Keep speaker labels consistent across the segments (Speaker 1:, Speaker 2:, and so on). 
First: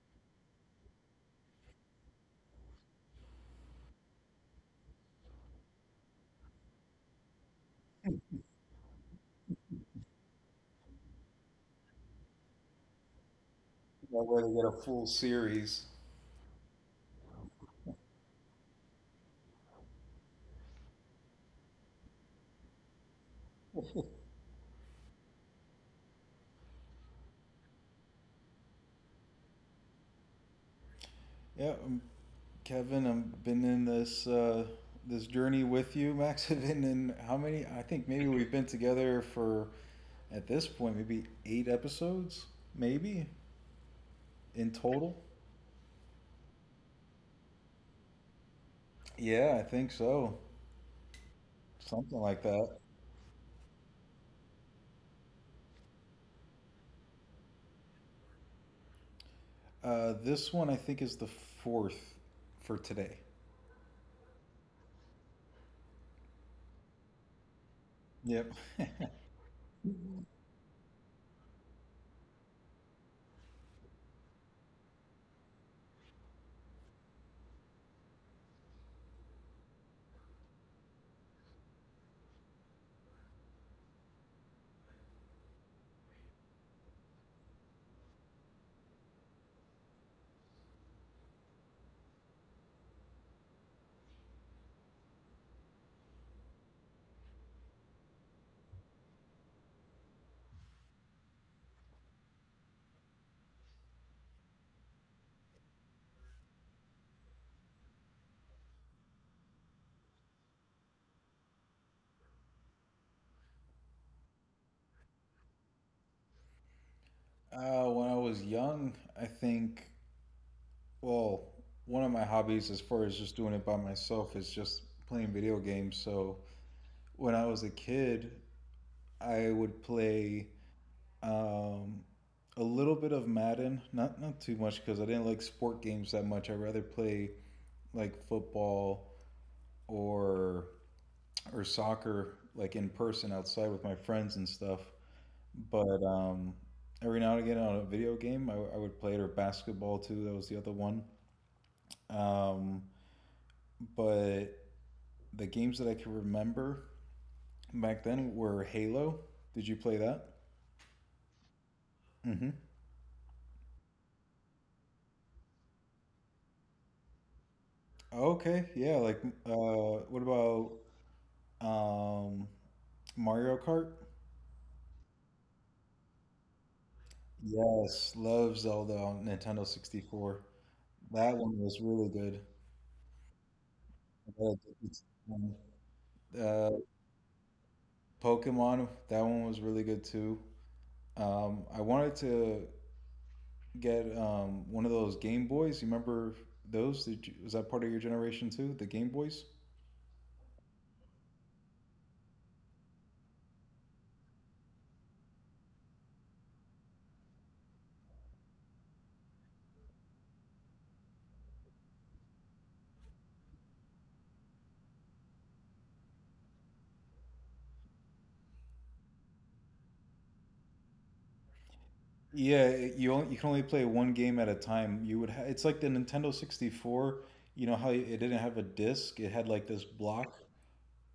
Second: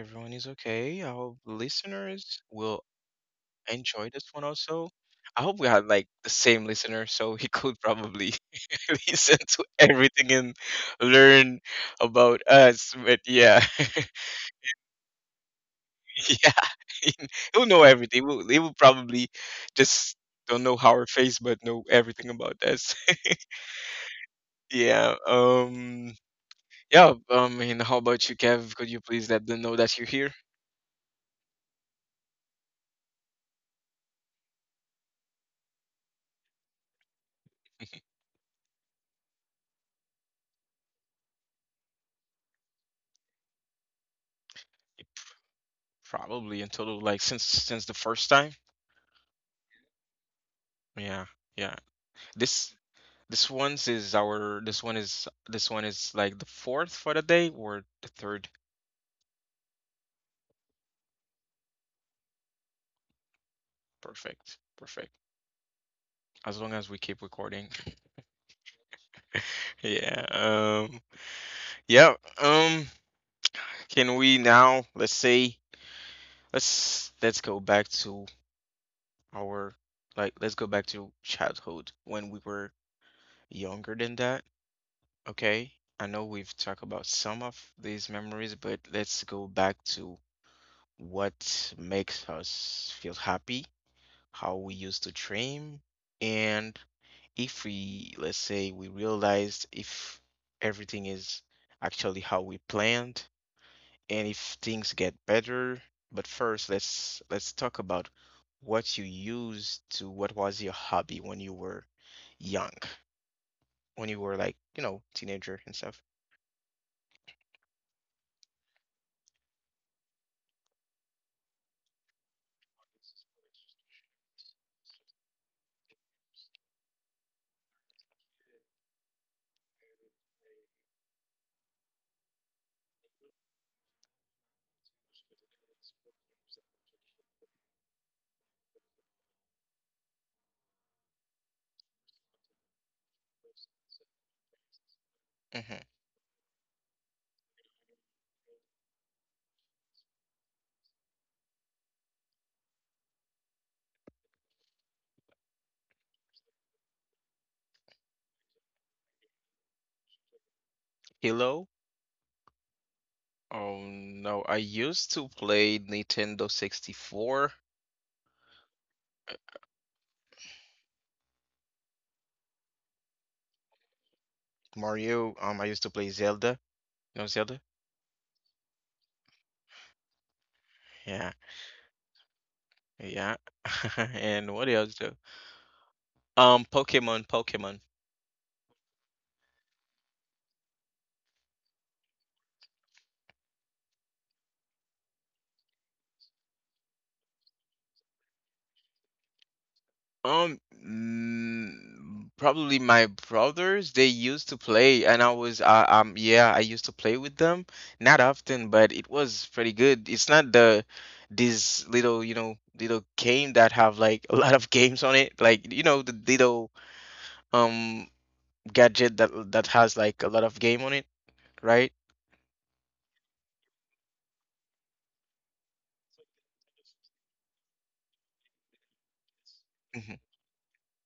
Speaker 1: everyone is okay. I hope listeners will enjoy this one also. I hope we had like the same listener so he could probably listen to everything and learn about us. But yeah,
Speaker 2: That way they get a full series.
Speaker 1: yeah, he'll know everything. He will probably just don't know our face, but know everything about us. Yeah, yeah, and how about you, Kev? Could you please let them know that you're here?
Speaker 2: Yeah, um, Kevin, I've been in this this journey with you, Max. And in how many? I think maybe we've been together for at this point maybe 8 episodes, maybe in total.
Speaker 1: Probably until like since the first time.
Speaker 2: Yeah, I think so,
Speaker 1: Yeah, yeah.
Speaker 2: something like that.
Speaker 1: This this one is like the fourth for the day or the third.
Speaker 2: This one I think is the fourth for today.
Speaker 1: Perfect. Perfect. As long as we keep recording.
Speaker 2: Yep.
Speaker 1: Yeah. Yeah. Um can we now, let's say, let's go back to our, like, let's go back to childhood when we were younger than that. Okay. I know we've talked about some of these memories, but let's go back to what makes us feel happy, how we used to dream, and if we, let's say, we realized if everything is actually how we planned and if things get better. But first, let's talk about what was your hobby when you were young, when you were like, teenager and stuff.
Speaker 2: When I was young, I think well, one of my hobbies, as far as just doing it by myself, is just playing video games. So when I was a kid, I would play um, a little bit of Madden, not too much because I didn't like sport games that much. I rather play like football or or soccer, like in person outside with my friends and stuff.
Speaker 1: Hmm.
Speaker 2: But every now and again on a video game, I would play it, or basketball too. That was the other one. Um, but The games that I can remember back then were Halo. Did you play that?
Speaker 1: Hello?
Speaker 2: Hmm
Speaker 1: Oh no, I used to play Nintendo 64.
Speaker 2: Okay, yeah. Like, what about um, Mario Kart?
Speaker 1: Mario. I used to play Zelda. You know Zelda?
Speaker 2: Yes, love Zelda on Nintendo 64. That
Speaker 1: Yeah,
Speaker 2: one was really good.
Speaker 1: yeah.
Speaker 2: Uh,
Speaker 1: And what
Speaker 2: it's-
Speaker 1: else though?
Speaker 2: uh,
Speaker 1: Pokemon, Pokemon.
Speaker 2: Pokemon, that one was really good too. I wanted to get one of those Game Boys. You remember those? Was that part of your generation too? The Game Boys?
Speaker 1: Probably my brothers. They used to play, and I was, yeah, I used to play with them. Not often, but it was pretty good. It's not the this little, little game that have like a lot of games on it. Like, the little um gadget that has like a lot of game on it, right?
Speaker 2: You can only play one game at a time. It's like the Nintendo 64, you know how it didn't have a disc, it had like this
Speaker 1: Hmm.
Speaker 2: block,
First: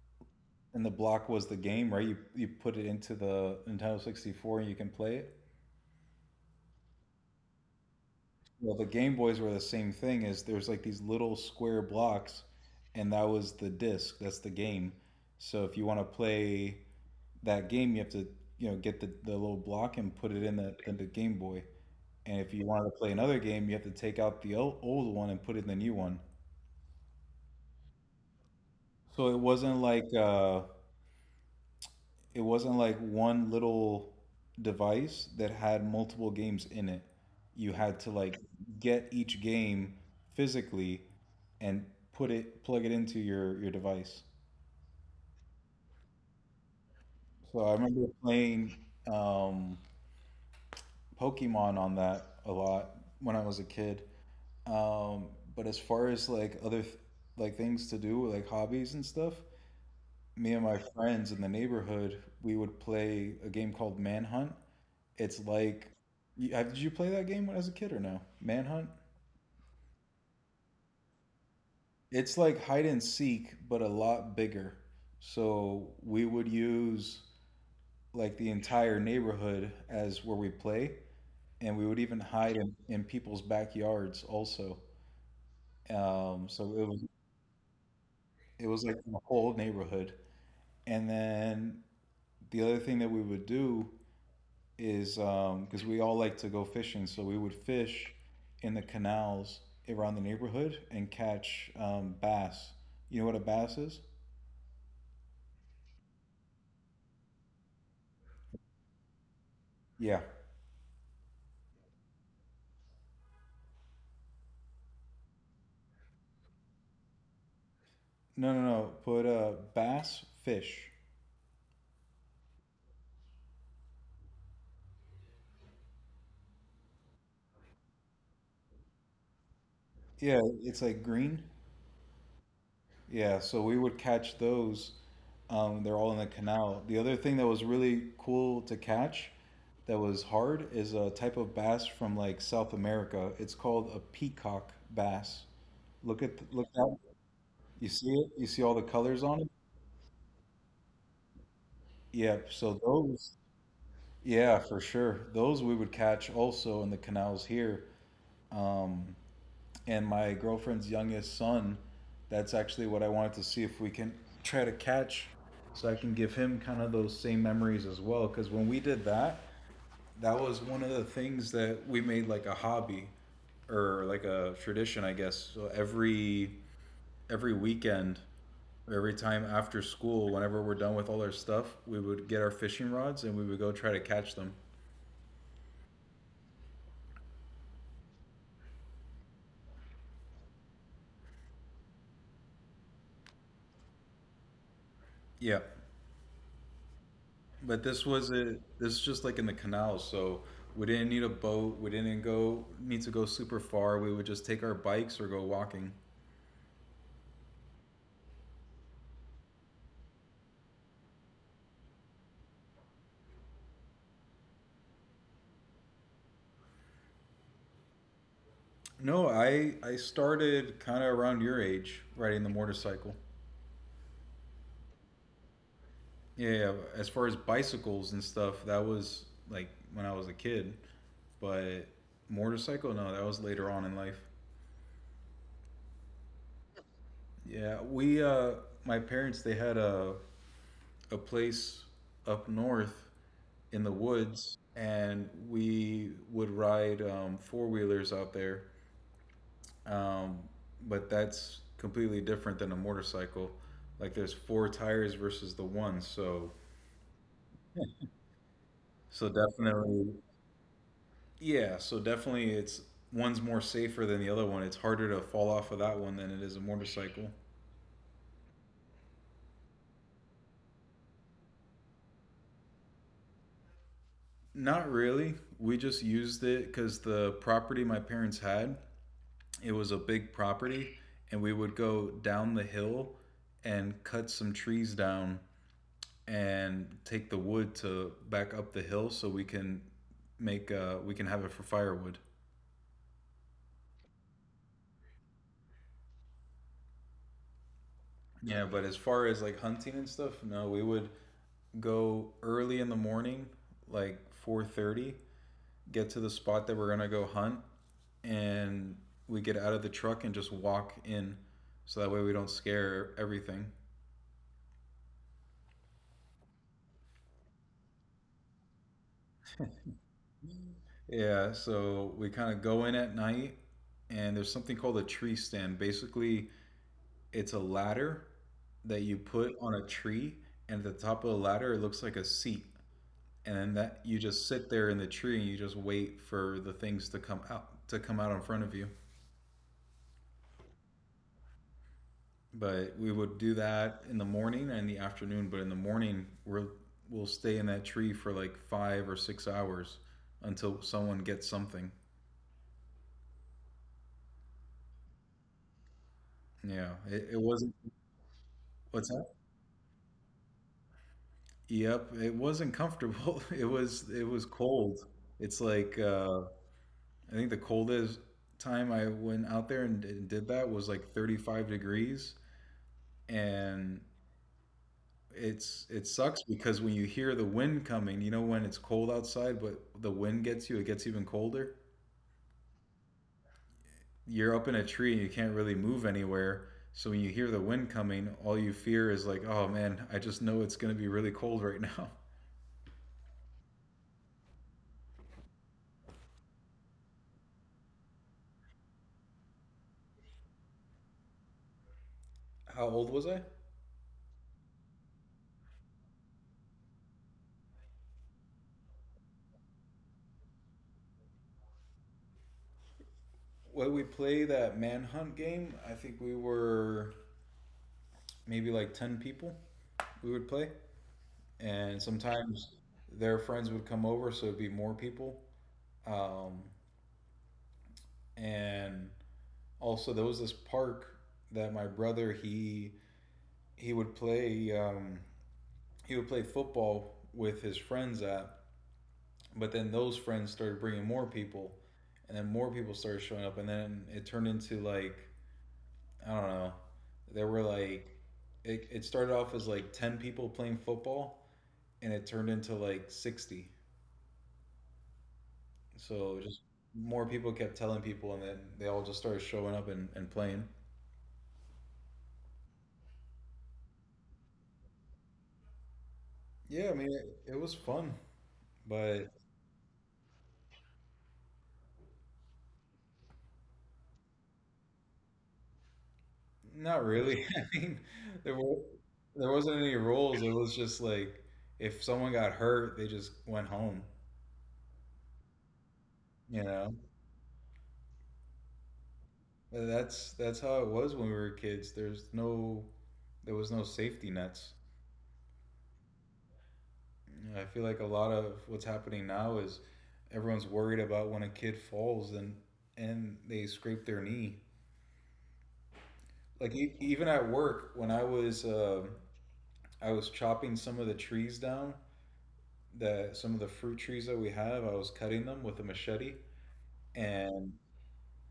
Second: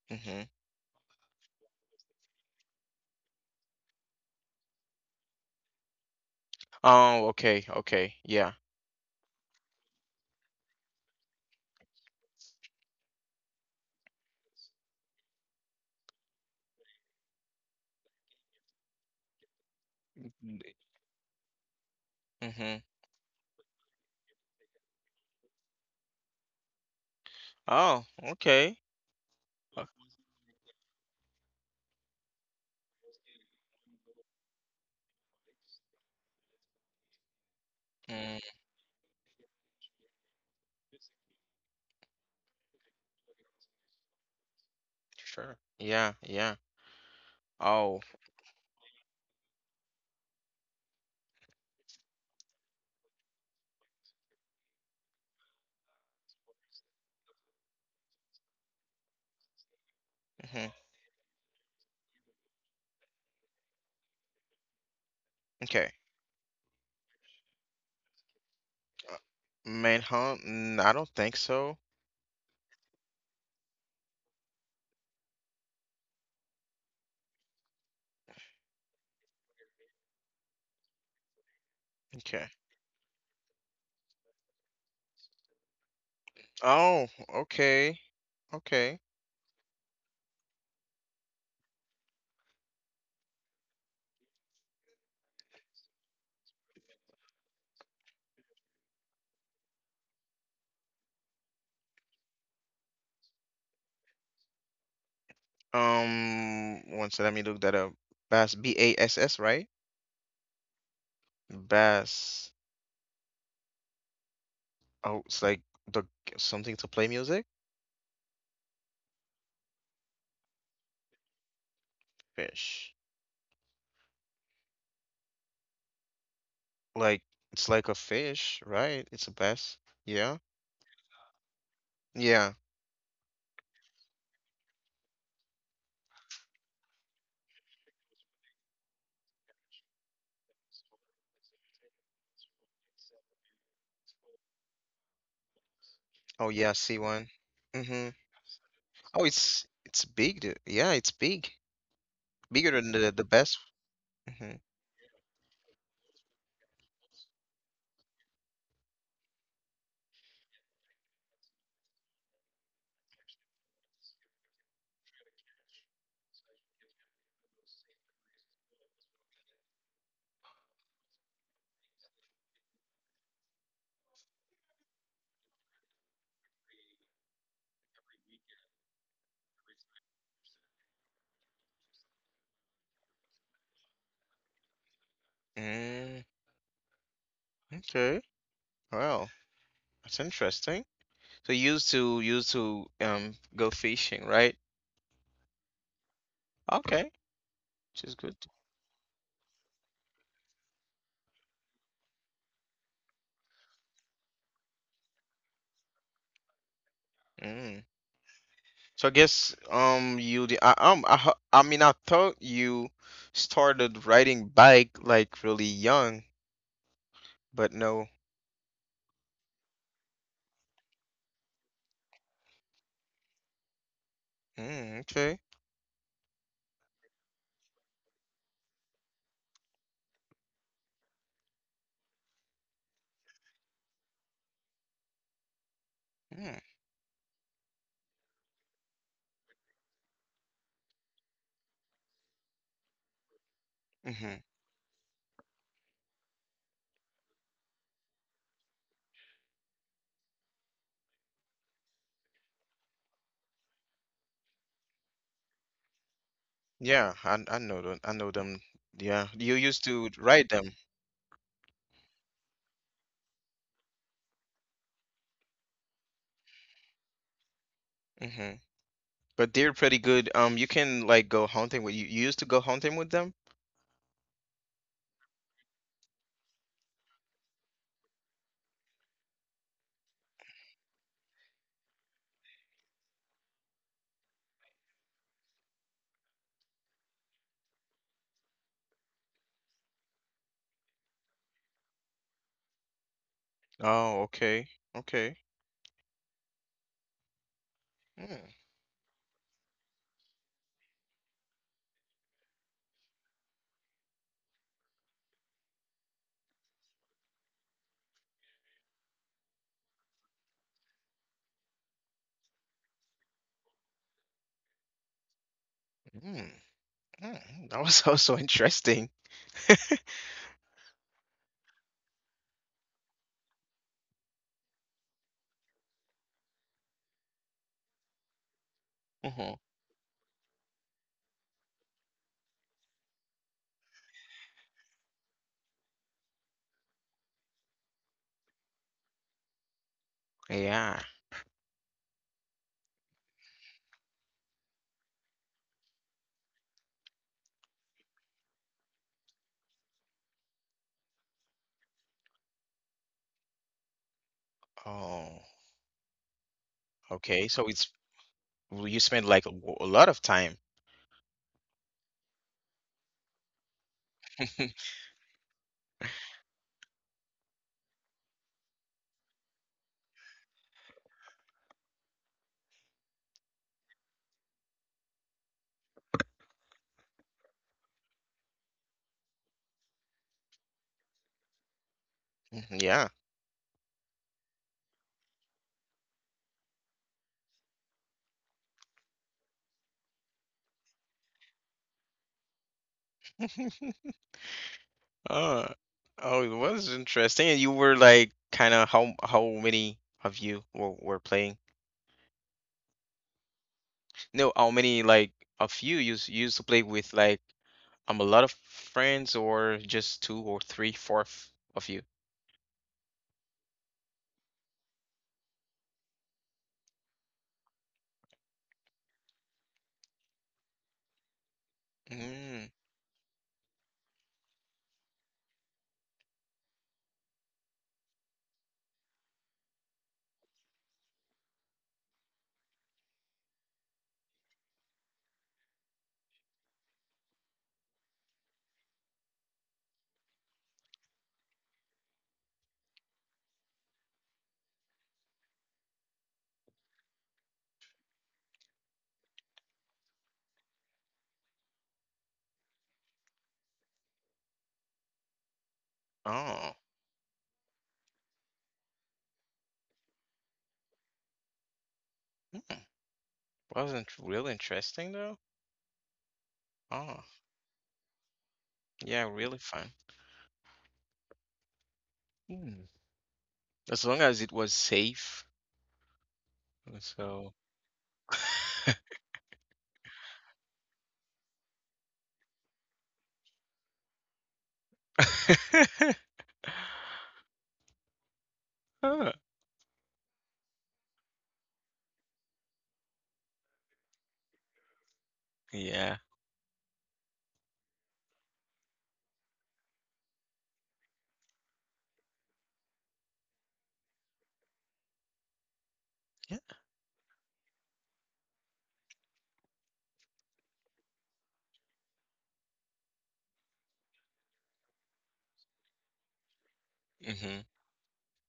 Speaker 1: Hmm.
Speaker 2: and the block was the game, right? You put it into the Nintendo 64 and you can play it.
Speaker 1: Oh, okay, okay, yeah.
Speaker 2: Well, the Game Boys were the same thing. Is there's like these little square blocks, and that was the disc, that's the game. So if you want to play that game, you have to, you know, get the little block and put it in the Game Boy. And if you
Speaker 1: Mm-hmm.
Speaker 2: wanted to play another game, you have to take out the old one and put in the new one.
Speaker 1: Oh, okay.
Speaker 2: So
Speaker 1: Uh,
Speaker 2: it wasn't like one little device that had multiple games in it. You had to like
Speaker 1: Mm,
Speaker 2: get each game physically and put it plug it into your device.
Speaker 1: sure. Yeah, yeah.
Speaker 2: So I
Speaker 1: Oh,
Speaker 2: remember playing um, Pokemon on that a lot when I was a kid. Um, but as far as like like things to do, like hobbies and stuff, me and
Speaker 1: mm-hmm.
Speaker 2: my friends in the neighborhood, we would play a game called Manhunt. It's like,
Speaker 1: Okay.
Speaker 2: did you play that game when as a kid or no? Manhunt.
Speaker 1: Uh, Manhunt? I don't think so.
Speaker 2: It's like hide and seek, but a lot bigger. So we would use like the entire neighborhood as where we play, and we would even
Speaker 1: Okay.
Speaker 2: hide in people's backyards also. Um, so it was
Speaker 1: Oh, okay,
Speaker 2: it was like
Speaker 1: okay.
Speaker 2: the whole neighborhood. And then the other thing that we would do is, um, because we all like to go fishing, so we would fish in the canals around the neighborhood and catch bass. You know what a bass is?
Speaker 1: One second, let me look that up. Bass, Bass, right?
Speaker 2: Yeah.
Speaker 1: Bass. Oh, it's like the something to play music?
Speaker 2: No, no, no. Put a bass fish.
Speaker 1: Fish. Like it's like a fish, right? It's a bass.
Speaker 2: Yeah,
Speaker 1: Yeah.
Speaker 2: it's like green.
Speaker 1: Yeah.
Speaker 2: Yeah, so we would catch those. They're all in the canal. The other thing that was really cool to catch that was hard is a type of bass from like South America. It's called a peacock bass.
Speaker 1: Oh
Speaker 2: Look
Speaker 1: yeah, I
Speaker 2: that.
Speaker 1: see one.
Speaker 2: You see
Speaker 1: Mm-hmm.
Speaker 2: it? You see all the colors
Speaker 1: Oh,
Speaker 2: on it?
Speaker 1: it's big, dude. Yeah, it's big.
Speaker 2: Yep. So
Speaker 1: Bigger than the
Speaker 2: those,
Speaker 1: the best.
Speaker 2: yeah,
Speaker 1: Hmm.
Speaker 2: for sure. Those we would catch also in the canals here. Um, and my girlfriend's youngest son, that's actually what I wanted to see if we can try to catch, so I can give him kind of those same memories as well. Because when we did that, that was one of the things that we made like a hobby or like a tradition, I guess. So every weekend, every time after school, whenever we're done with all our stuff, we would get our fishing rods and we would go try to catch them.
Speaker 1: Mm, okay. Wow, that's interesting. So you used to go fishing, right?
Speaker 2: Yeah.
Speaker 1: Okay,
Speaker 2: But this
Speaker 1: which
Speaker 2: was
Speaker 1: is good.
Speaker 2: a this is just like in the canals, so we didn't need a boat, we didn't go need to go super far. We would just take our bikes or go walking.
Speaker 1: Mm. So I guess, you the I ho- I mean I thought you started riding bike like really young, but no.
Speaker 2: No, I started kind of around your age riding the motorcycle.
Speaker 1: Mm, okay.
Speaker 2: Yeah, yeah, as far as bicycles and stuff, that was like when I was a kid, but motorcycle, no, that was later on in life.
Speaker 1: Mm.
Speaker 2: Yeah, we my parents, they had a place up north in the
Speaker 1: Hmm.
Speaker 2: woods, and we would ride four-wheelers out there. Um, but that's completely different than a motorcycle. Like there's four tires versus the one, so
Speaker 1: Yeah, I know them. I know them.
Speaker 2: so
Speaker 1: Yeah, you used
Speaker 2: definitely
Speaker 1: to ride them.
Speaker 2: definitely it's one's more safer than the other one. It's harder to fall off of that one than it is a motorcycle.
Speaker 1: Hmm. But they're pretty good. You can like go hunting with you. You used to go hunting with them?
Speaker 2: Not really. We just used it because the property my parents had, it was a big property, and we would go down the hill and cut some trees down and take the wood to back up the hill so we can make we can have it for firewood.
Speaker 1: Oh, okay, okay. Mm,
Speaker 2: Yeah, but as far as like hunting and stuff, no, we would go early in the morning like 4:30, get to the spot that we're gonna go hunt, and we get out of the truck and just walk in so that way we don't scare everything.
Speaker 1: mm, mm. That was also interesting.
Speaker 2: Yeah, so we kind of go in at night, and there's something called a tree stand. Basically, it's a ladder that you put
Speaker 1: Hmm.
Speaker 2: on a tree, and at the top of the ladder, it looks like a seat. And then that you just sit there in the tree and you just wait for the things to come out in front of you.
Speaker 1: Yeah.
Speaker 2: But we would do that in the morning and the afternoon, but in the morning, we're we'll stay in that tree for like 5 or 6 hours until someone gets something.
Speaker 1: Oh,
Speaker 2: Yeah, it
Speaker 1: okay. So
Speaker 2: wasn't.
Speaker 1: it's well, you
Speaker 2: What's that?
Speaker 1: spend like a lot of time.
Speaker 2: Yep, it wasn't comfortable. It was cold. It's like I think the coldest time I went out there and did that was like 35 degrees, and it sucks because when you hear the wind coming, you know when it's cold outside, but the wind gets you, it gets even colder.
Speaker 1: Mhm, yeah.
Speaker 2: You're up in a tree and you can't really move anywhere. So when you hear the wind coming, all you fear is like, oh man, I just know it's gonna be really cold right now.
Speaker 1: Oh, oh, it was interesting. And you were like kind of how many of you were playing?
Speaker 2: How old was I?
Speaker 1: No, how many like of you used to play with like a lot of friends or just two or three, of you?
Speaker 2: When we play that manhunt game, I think we were maybe like 10 people we would play. And
Speaker 1: Mm,
Speaker 2: sometimes their friends would come over, so it'd be more people. Um, and also, there was this park that my brother he would play football with his friends at, but then those friends started bringing more people, and then more people started showing up, and then it turned into like I don't know. There were like it started off as like 10 people playing football and it turned into like 60. So just
Speaker 1: oh,
Speaker 2: more people kept telling people and then they all just started showing up and playing.
Speaker 1: hmm. Wasn't really interesting though.
Speaker 2: Yeah, I mean
Speaker 1: Oh,
Speaker 2: it was fun,
Speaker 1: yeah,
Speaker 2: but
Speaker 1: really fun. Hmm. As long as it was safe.
Speaker 2: not really.
Speaker 1: So,
Speaker 2: I mean there were there wasn't any rules. It was just like if someone got hurt, they just went home, you know.
Speaker 1: huh,
Speaker 2: That's how it was when we were kids. There's no there was no safety nets.
Speaker 1: yeah,
Speaker 2: Yeah, I feel like a lot of what's happening now is everyone's worried about when a kid falls and they scrape their knee.
Speaker 1: yeah,
Speaker 2: Like even at work, when I was chopping some of the trees down, the some of the fruit trees that we have, I was cutting them with a machete,
Speaker 1: hmm,
Speaker 2: and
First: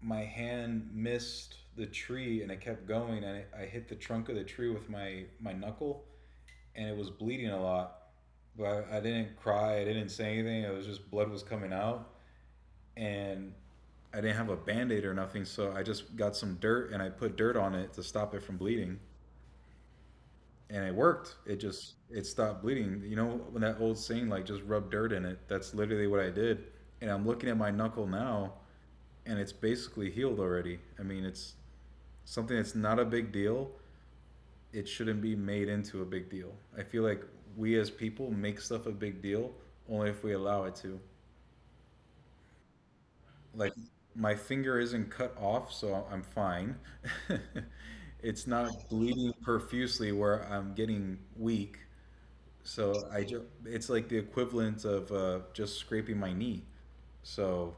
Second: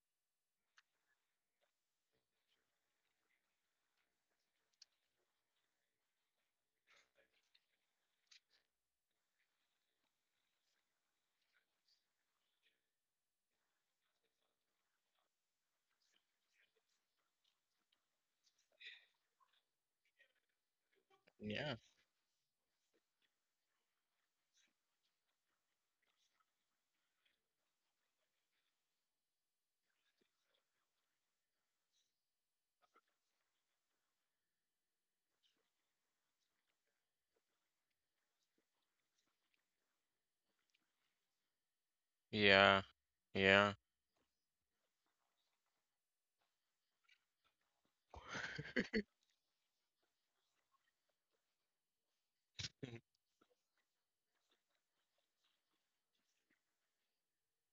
Speaker 2: my hand missed the tree and it kept going, and I hit the trunk of the tree with my knuckle, and it was bleeding a lot. But I didn't cry, I didn't say anything. It was just blood was coming out, and I didn't have a band aid or nothing, so I just got some dirt and I put dirt on it to stop it from bleeding. And it worked. It
Speaker 1: yeah,
Speaker 2: just it stopped bleeding. You know when that old saying like just rub dirt in it. That's literally what I did. And I'm looking at my knuckle now and it's basically healed already. I mean, it's something that's not a big deal. It shouldn't be made into a big deal. I feel like we as people make stuff a big deal only if we allow it to.
Speaker 1: yeah,
Speaker 2: Like
Speaker 1: yeah.
Speaker 2: my finger isn't cut off, so I'm fine. It's not bleeding profusely where I'm getting weak. It's like the equivalent of just scraping my knee. So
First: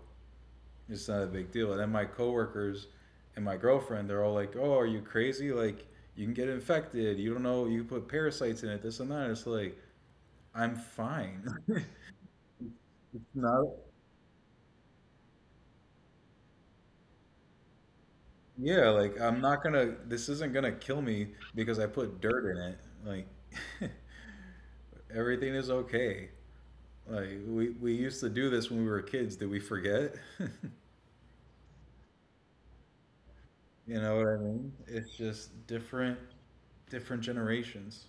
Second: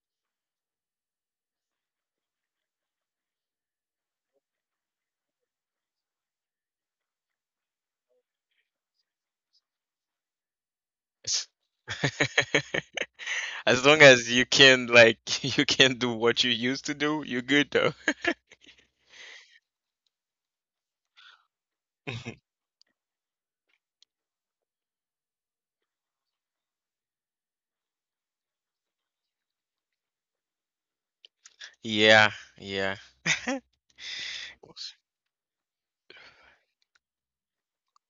Speaker 2: it's not a big deal. And then my coworkers and my girlfriend, they're all like, "Oh, are you crazy? Like you can get infected. You don't know. You put parasites in it. This and that." It's like I'm fine.
Speaker 1: As
Speaker 2: Not
Speaker 1: as long as you can, like, you can do what you used to do, you're good though.
Speaker 2: Yeah, like I'm not gonna, this isn't gonna kill me because I put dirt in it. Like everything is okay. Like we used to do this when we were kids. Did we forget?
Speaker 1: Yeah, yeah.
Speaker 2: You know what I mean? It's just different generations.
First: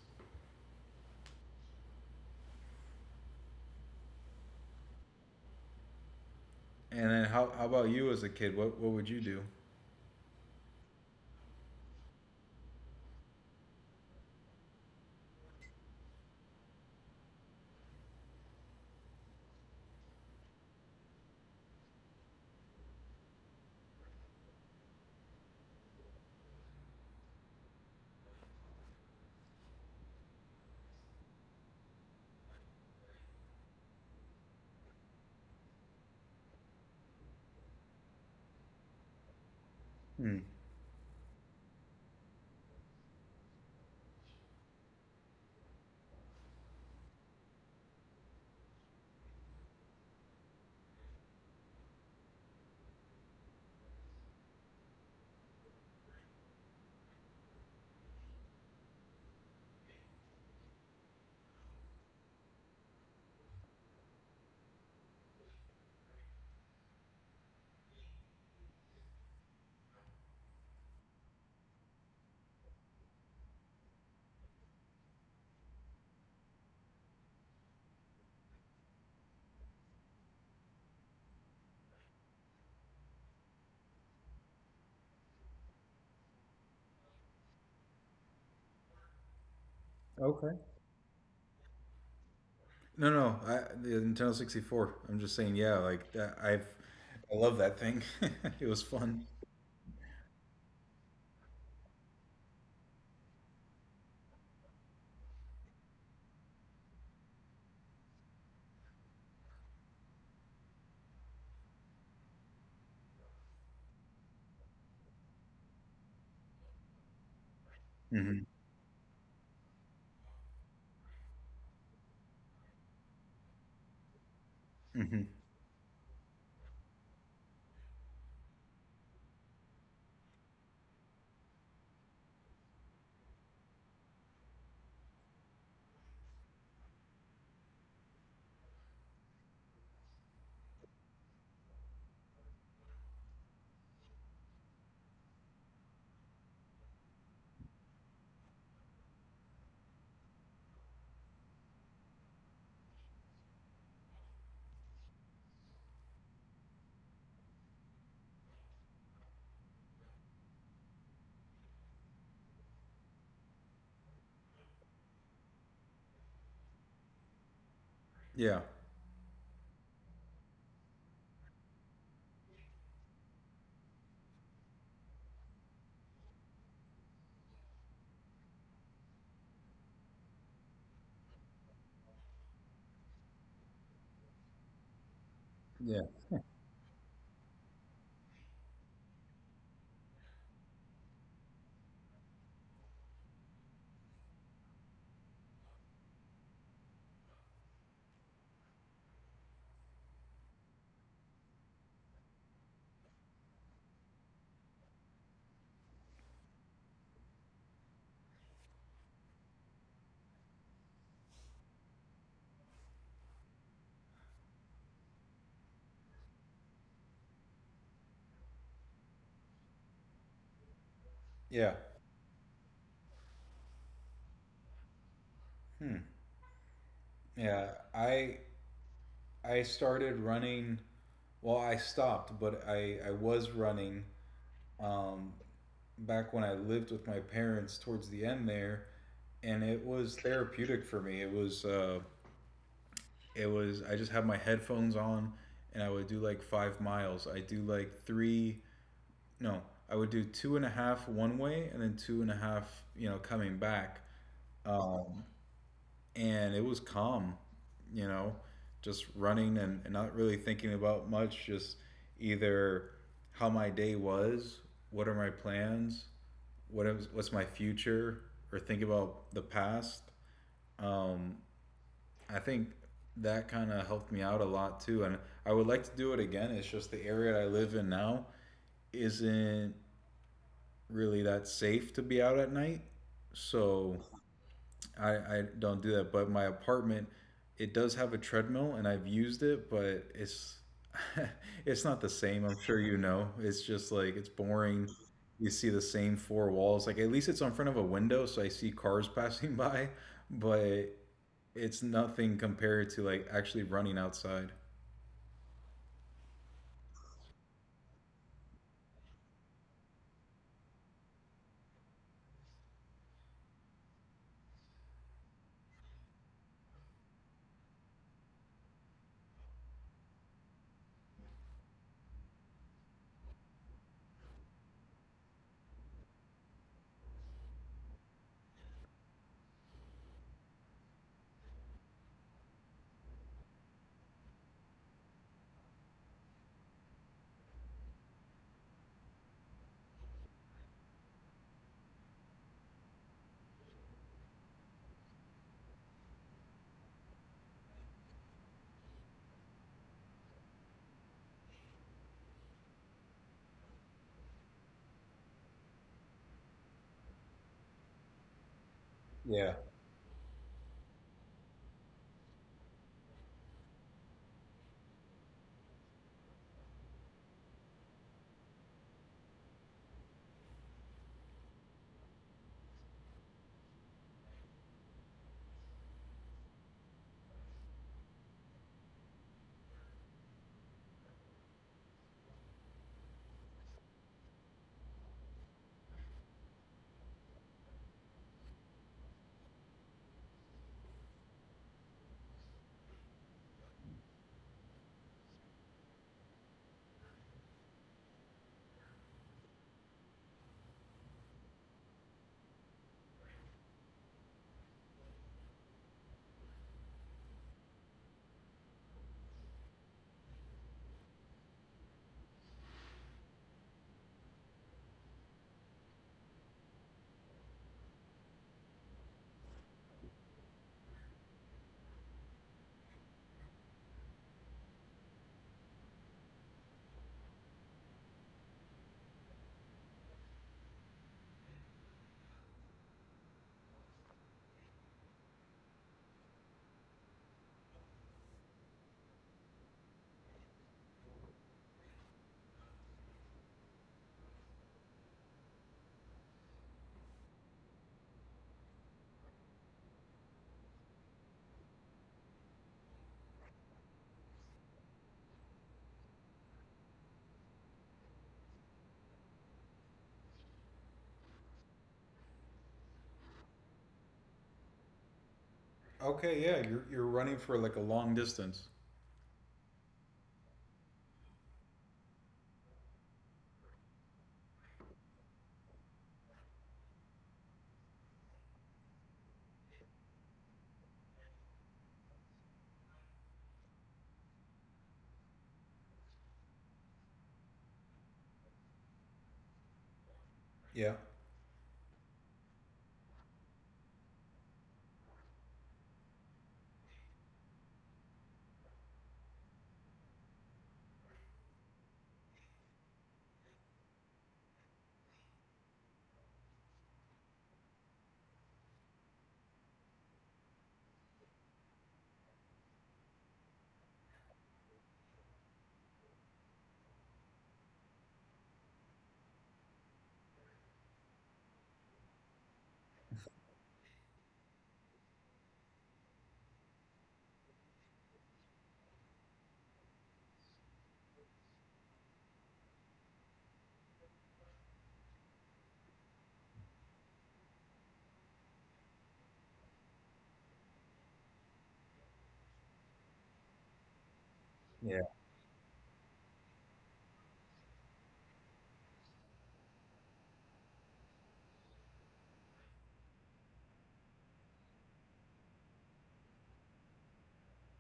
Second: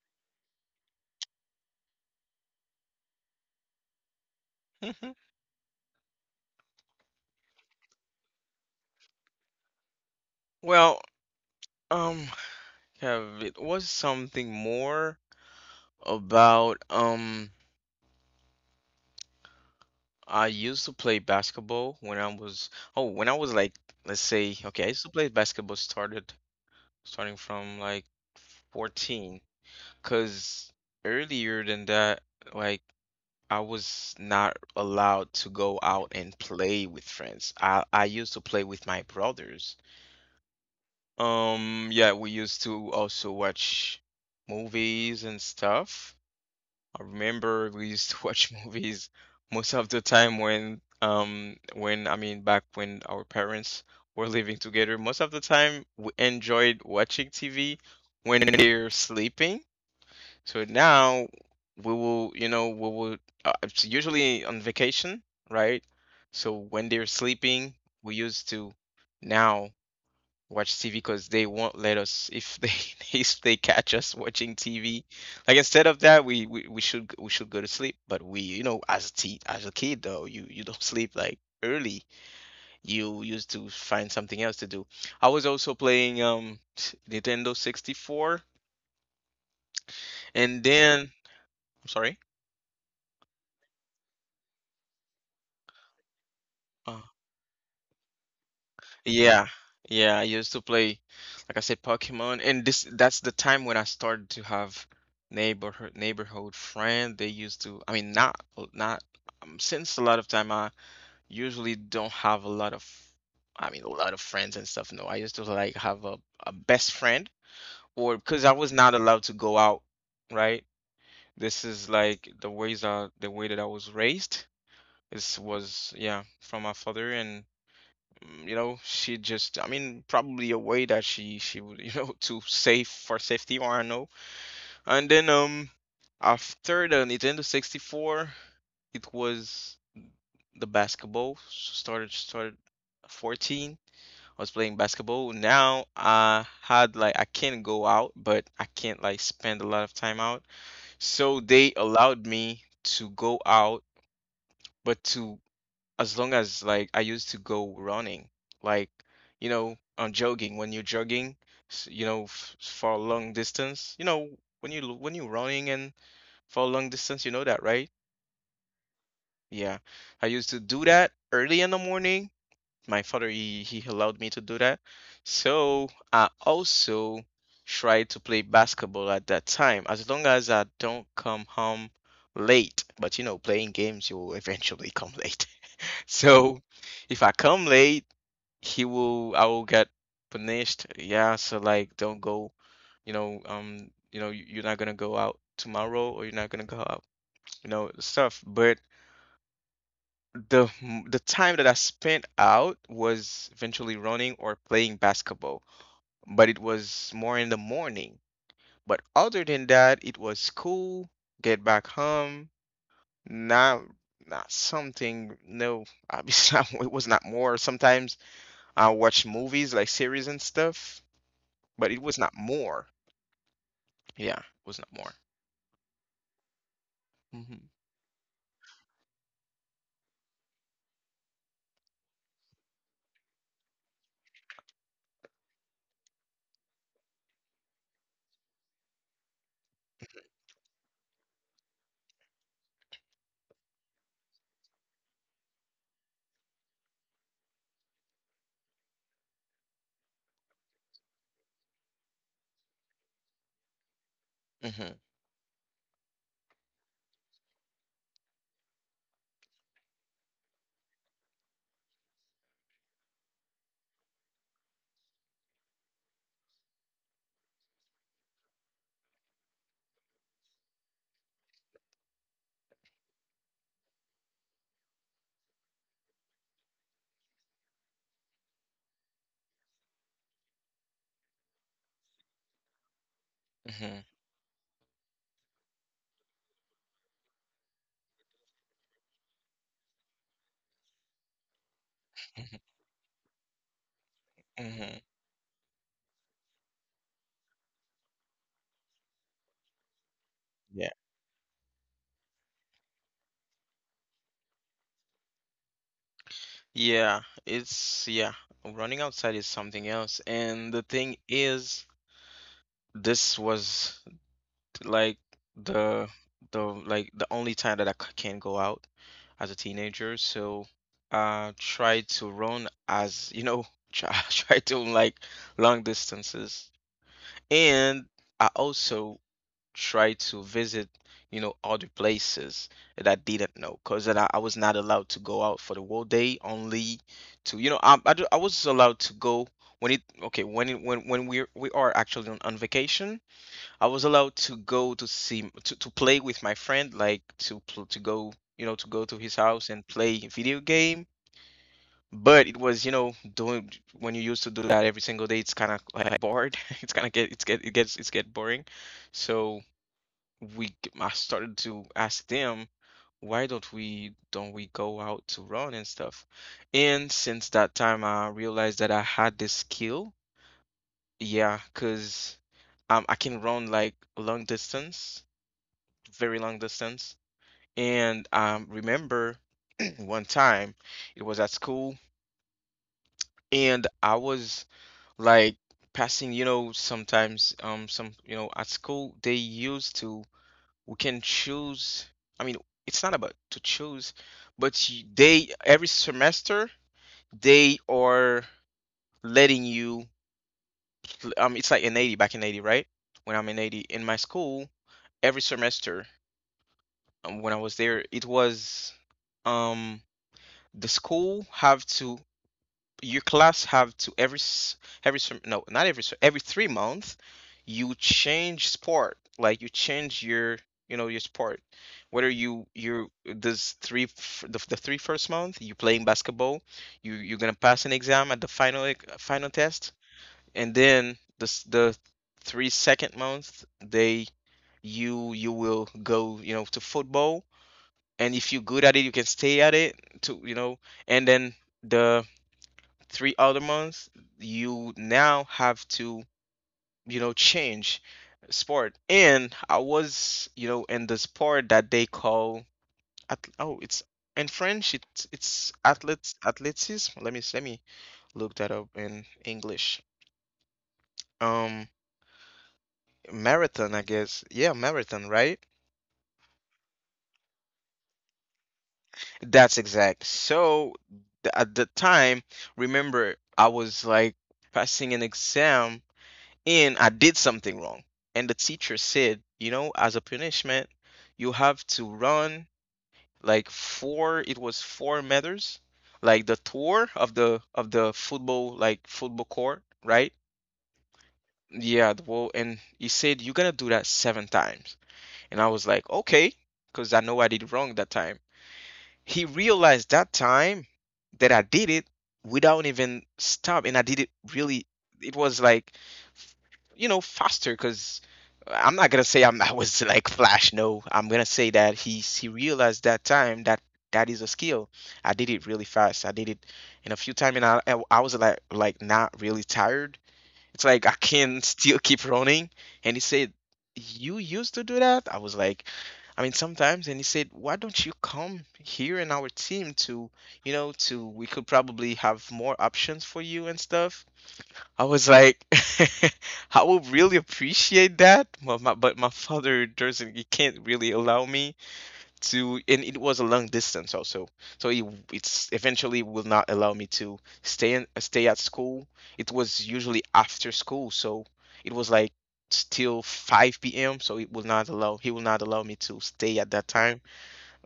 Speaker 1: Mhm.
Speaker 2: And then how about you as a kid? What would you do?
Speaker 1: Well, um, have it was something more about I used to play basketball when I was, oh, when I was, like, let's say, okay, I used to play basketball started starting from like 14 because earlier than that, like, I was not allowed to go out and play with friends. I used to play with my brothers.
Speaker 2: Hmm.
Speaker 1: Yeah, we used to also watch movies and stuff. I remember we used to watch movies most of the time when when, I mean, back when our parents were living together. Most of the time we enjoyed watching TV when they're sleeping. So now, we will, you know, we will it's usually on vacation, right? So when they're sleeping, we used to now watch TV because they won't let us if they if they catch us watching TV. Like instead of that, we should go to sleep. But we, as a teen, as a kid though, you don't sleep like early. You used to find something else to do. I was also playing Nintendo 64,
Speaker 2: Okay.
Speaker 1: and then I'm sorry.
Speaker 2: No, no, I, the Nintendo 64. I'm just saying, yeah, like that, I've
Speaker 1: Uh,
Speaker 2: I love that thing. It was fun.
Speaker 1: Yeah, yeah. I used to play, like I said, Pokemon, and this that's the time when I started to have neighborhood friend. They used to, I mean, not not since a lot of time. I usually don't have a lot of, I mean, a lot of friends and stuff. No, I used to like have a best friend, or
Speaker 2: Hmm.
Speaker 1: because I was not allowed to go out, right? This is like the ways the way that I was raised.
Speaker 2: Hmm.
Speaker 1: This was, yeah, from my father and. Mm, she just, I mean, probably a way that she would, you know, to save for safety or I know. And then after the Nintendo 64, it was the basketball, so started 14. I was playing basketball now, I had like, I can't go out, but I can't like spend a lot of time out, so they allowed me to go out, but to, as long as, like, I used to go running, like, on jogging. When you're jogging, s- you know, f for a long distance, you know, when when you're running and for a long distance, you know that, right?
Speaker 2: Yeah.
Speaker 1: Yeah, I used to do that early in the morning. My father, he allowed me to do that, so I also tried to play basketball at that time. As long as I don't come home late, but, playing games, you will eventually come late.
Speaker 2: Yeah.
Speaker 1: So if I come late, he will I will get punished. Yeah, so like don't go, you're not gonna go out tomorrow or you're not gonna go out, stuff. But the time that I spent out was eventually running or playing basketball, but it was more in the morning. But other than that, it was school, get back home, not not something, no, obviously, it was not more, sometimes I watched movies like series and stuff,
Speaker 2: Yeah.
Speaker 1: but it was not more. Yeah, it was not more.
Speaker 2: Hmm.
Speaker 1: Mm-hmm.
Speaker 2: Yeah, I I started running. Well, I stopped, but I was running um, back when I lived with my parents towards the end there, and it was therapeutic for me. It was I just had my headphones on, and I would do like 5 miles. I do like three. No, I would do two and a half one way, and then two and a half. You know, coming back.
Speaker 1: Mm-hmm.
Speaker 2: Um, and it was calm, you know, just running and not really thinking about much, just either how my day was, what are my plans, what is, what's my future, or think about the past. Um, I think that kind of helped me out a lot too. And I would like to do it again. It's just the area I live in now isn't really that safe to be out at night. So
Speaker 1: Mm-hmm.
Speaker 2: I don't do that, but my apartment it does have a treadmill and I've used it, but it's it's not the same. I'm
Speaker 1: Mm-hmm.
Speaker 2: sure you know. It's just like it's boring.
Speaker 1: Mm-hmm.
Speaker 2: You see the same four walls. Like at least it's in front of a window, so I see cars passing by, but
Speaker 1: Yeah.
Speaker 2: it's nothing compared to like actually running outside.
Speaker 1: Yeah, it's yeah, running outside is something else. And the thing is, this was like the the like the only time that I can go out as a teenager. So I tried to run as, try to like long distances. And I also try to visit, other places that I didn't know because I was not allowed to go out for the whole day, only to, I was allowed to go when it, okay, when it, when we are actually on vacation, I was allowed to go to see, to play with my friend, like to go, to go to his house and play video game. But it was, doing when you used to do that every single day, it's kind of like bored. It's kind of get it's get it gets it's get boring.
Speaker 2: Yeah.
Speaker 1: So I started to ask them, why don't we go out to run and stuff? And since that time, I realized that I had this skill. Yeah, because I can run like long distance, very long distance. And Remember, one time it was at school and I was like passing, sometimes some at school they used to, we can choose, I mean it's not about to choose, but they every semester they are letting you it's like in 80, back in 80, right? When I'm in 80 in my school, every semester, when I was there it was um the school have to, your class have to every s- every sem- no not every se- every 3 months you change sport, like you change your, you know, your sport. Whether you this the three first month you playing basketball, you're gonna pass an exam at the final test. And then the three second month they, you will go, you know, to football. And if you're good at it, you can stay at it to, you know. And then the three other months, you now have to, you know, change sport. And I was, you know, in the sport that they call, oh, it's in French, it's athletes, athleticism. Let me look that up in English. Um, Marathon, I guess. Yeah, marathon, right?
Speaker 2: Okay, yeah, you're running for like a long distance.
Speaker 1: That's exact. So at the time, remember, I was like passing an exam and I did something wrong. And the teacher said, you know, as a punishment, you have to run like it was 4 meters, like the tour of the football, like football court, right?
Speaker 2: Yeah.
Speaker 1: Yeah, the wall. And he said, you're gonna do that 7 times. And I was like, okay, because I know I did wrong that time. He realized that time that I did it without even stop, and I did it really. It was like, f- you know, faster, because I'm not gonna say I'm, I was like flash. No, I'm gonna say that he realized that time that that is a skill. I did it really fast. I did it in a few time, and I was like not really tired. It's like I can still keep running. And he said, you used to do that? I was like, I mean, sometimes. And he said, why don't you come here in our team to, you know, to, we could probably have more options for you and stuff. I was like, I would really appreciate that, but my father doesn't, he can't really allow me to. And it was a long distance also, so it, it's eventually will not allow me to stay in, stay at school. It was usually after school, so it was like still 5 p.m, so it will not allow, he will not allow me to stay at that time.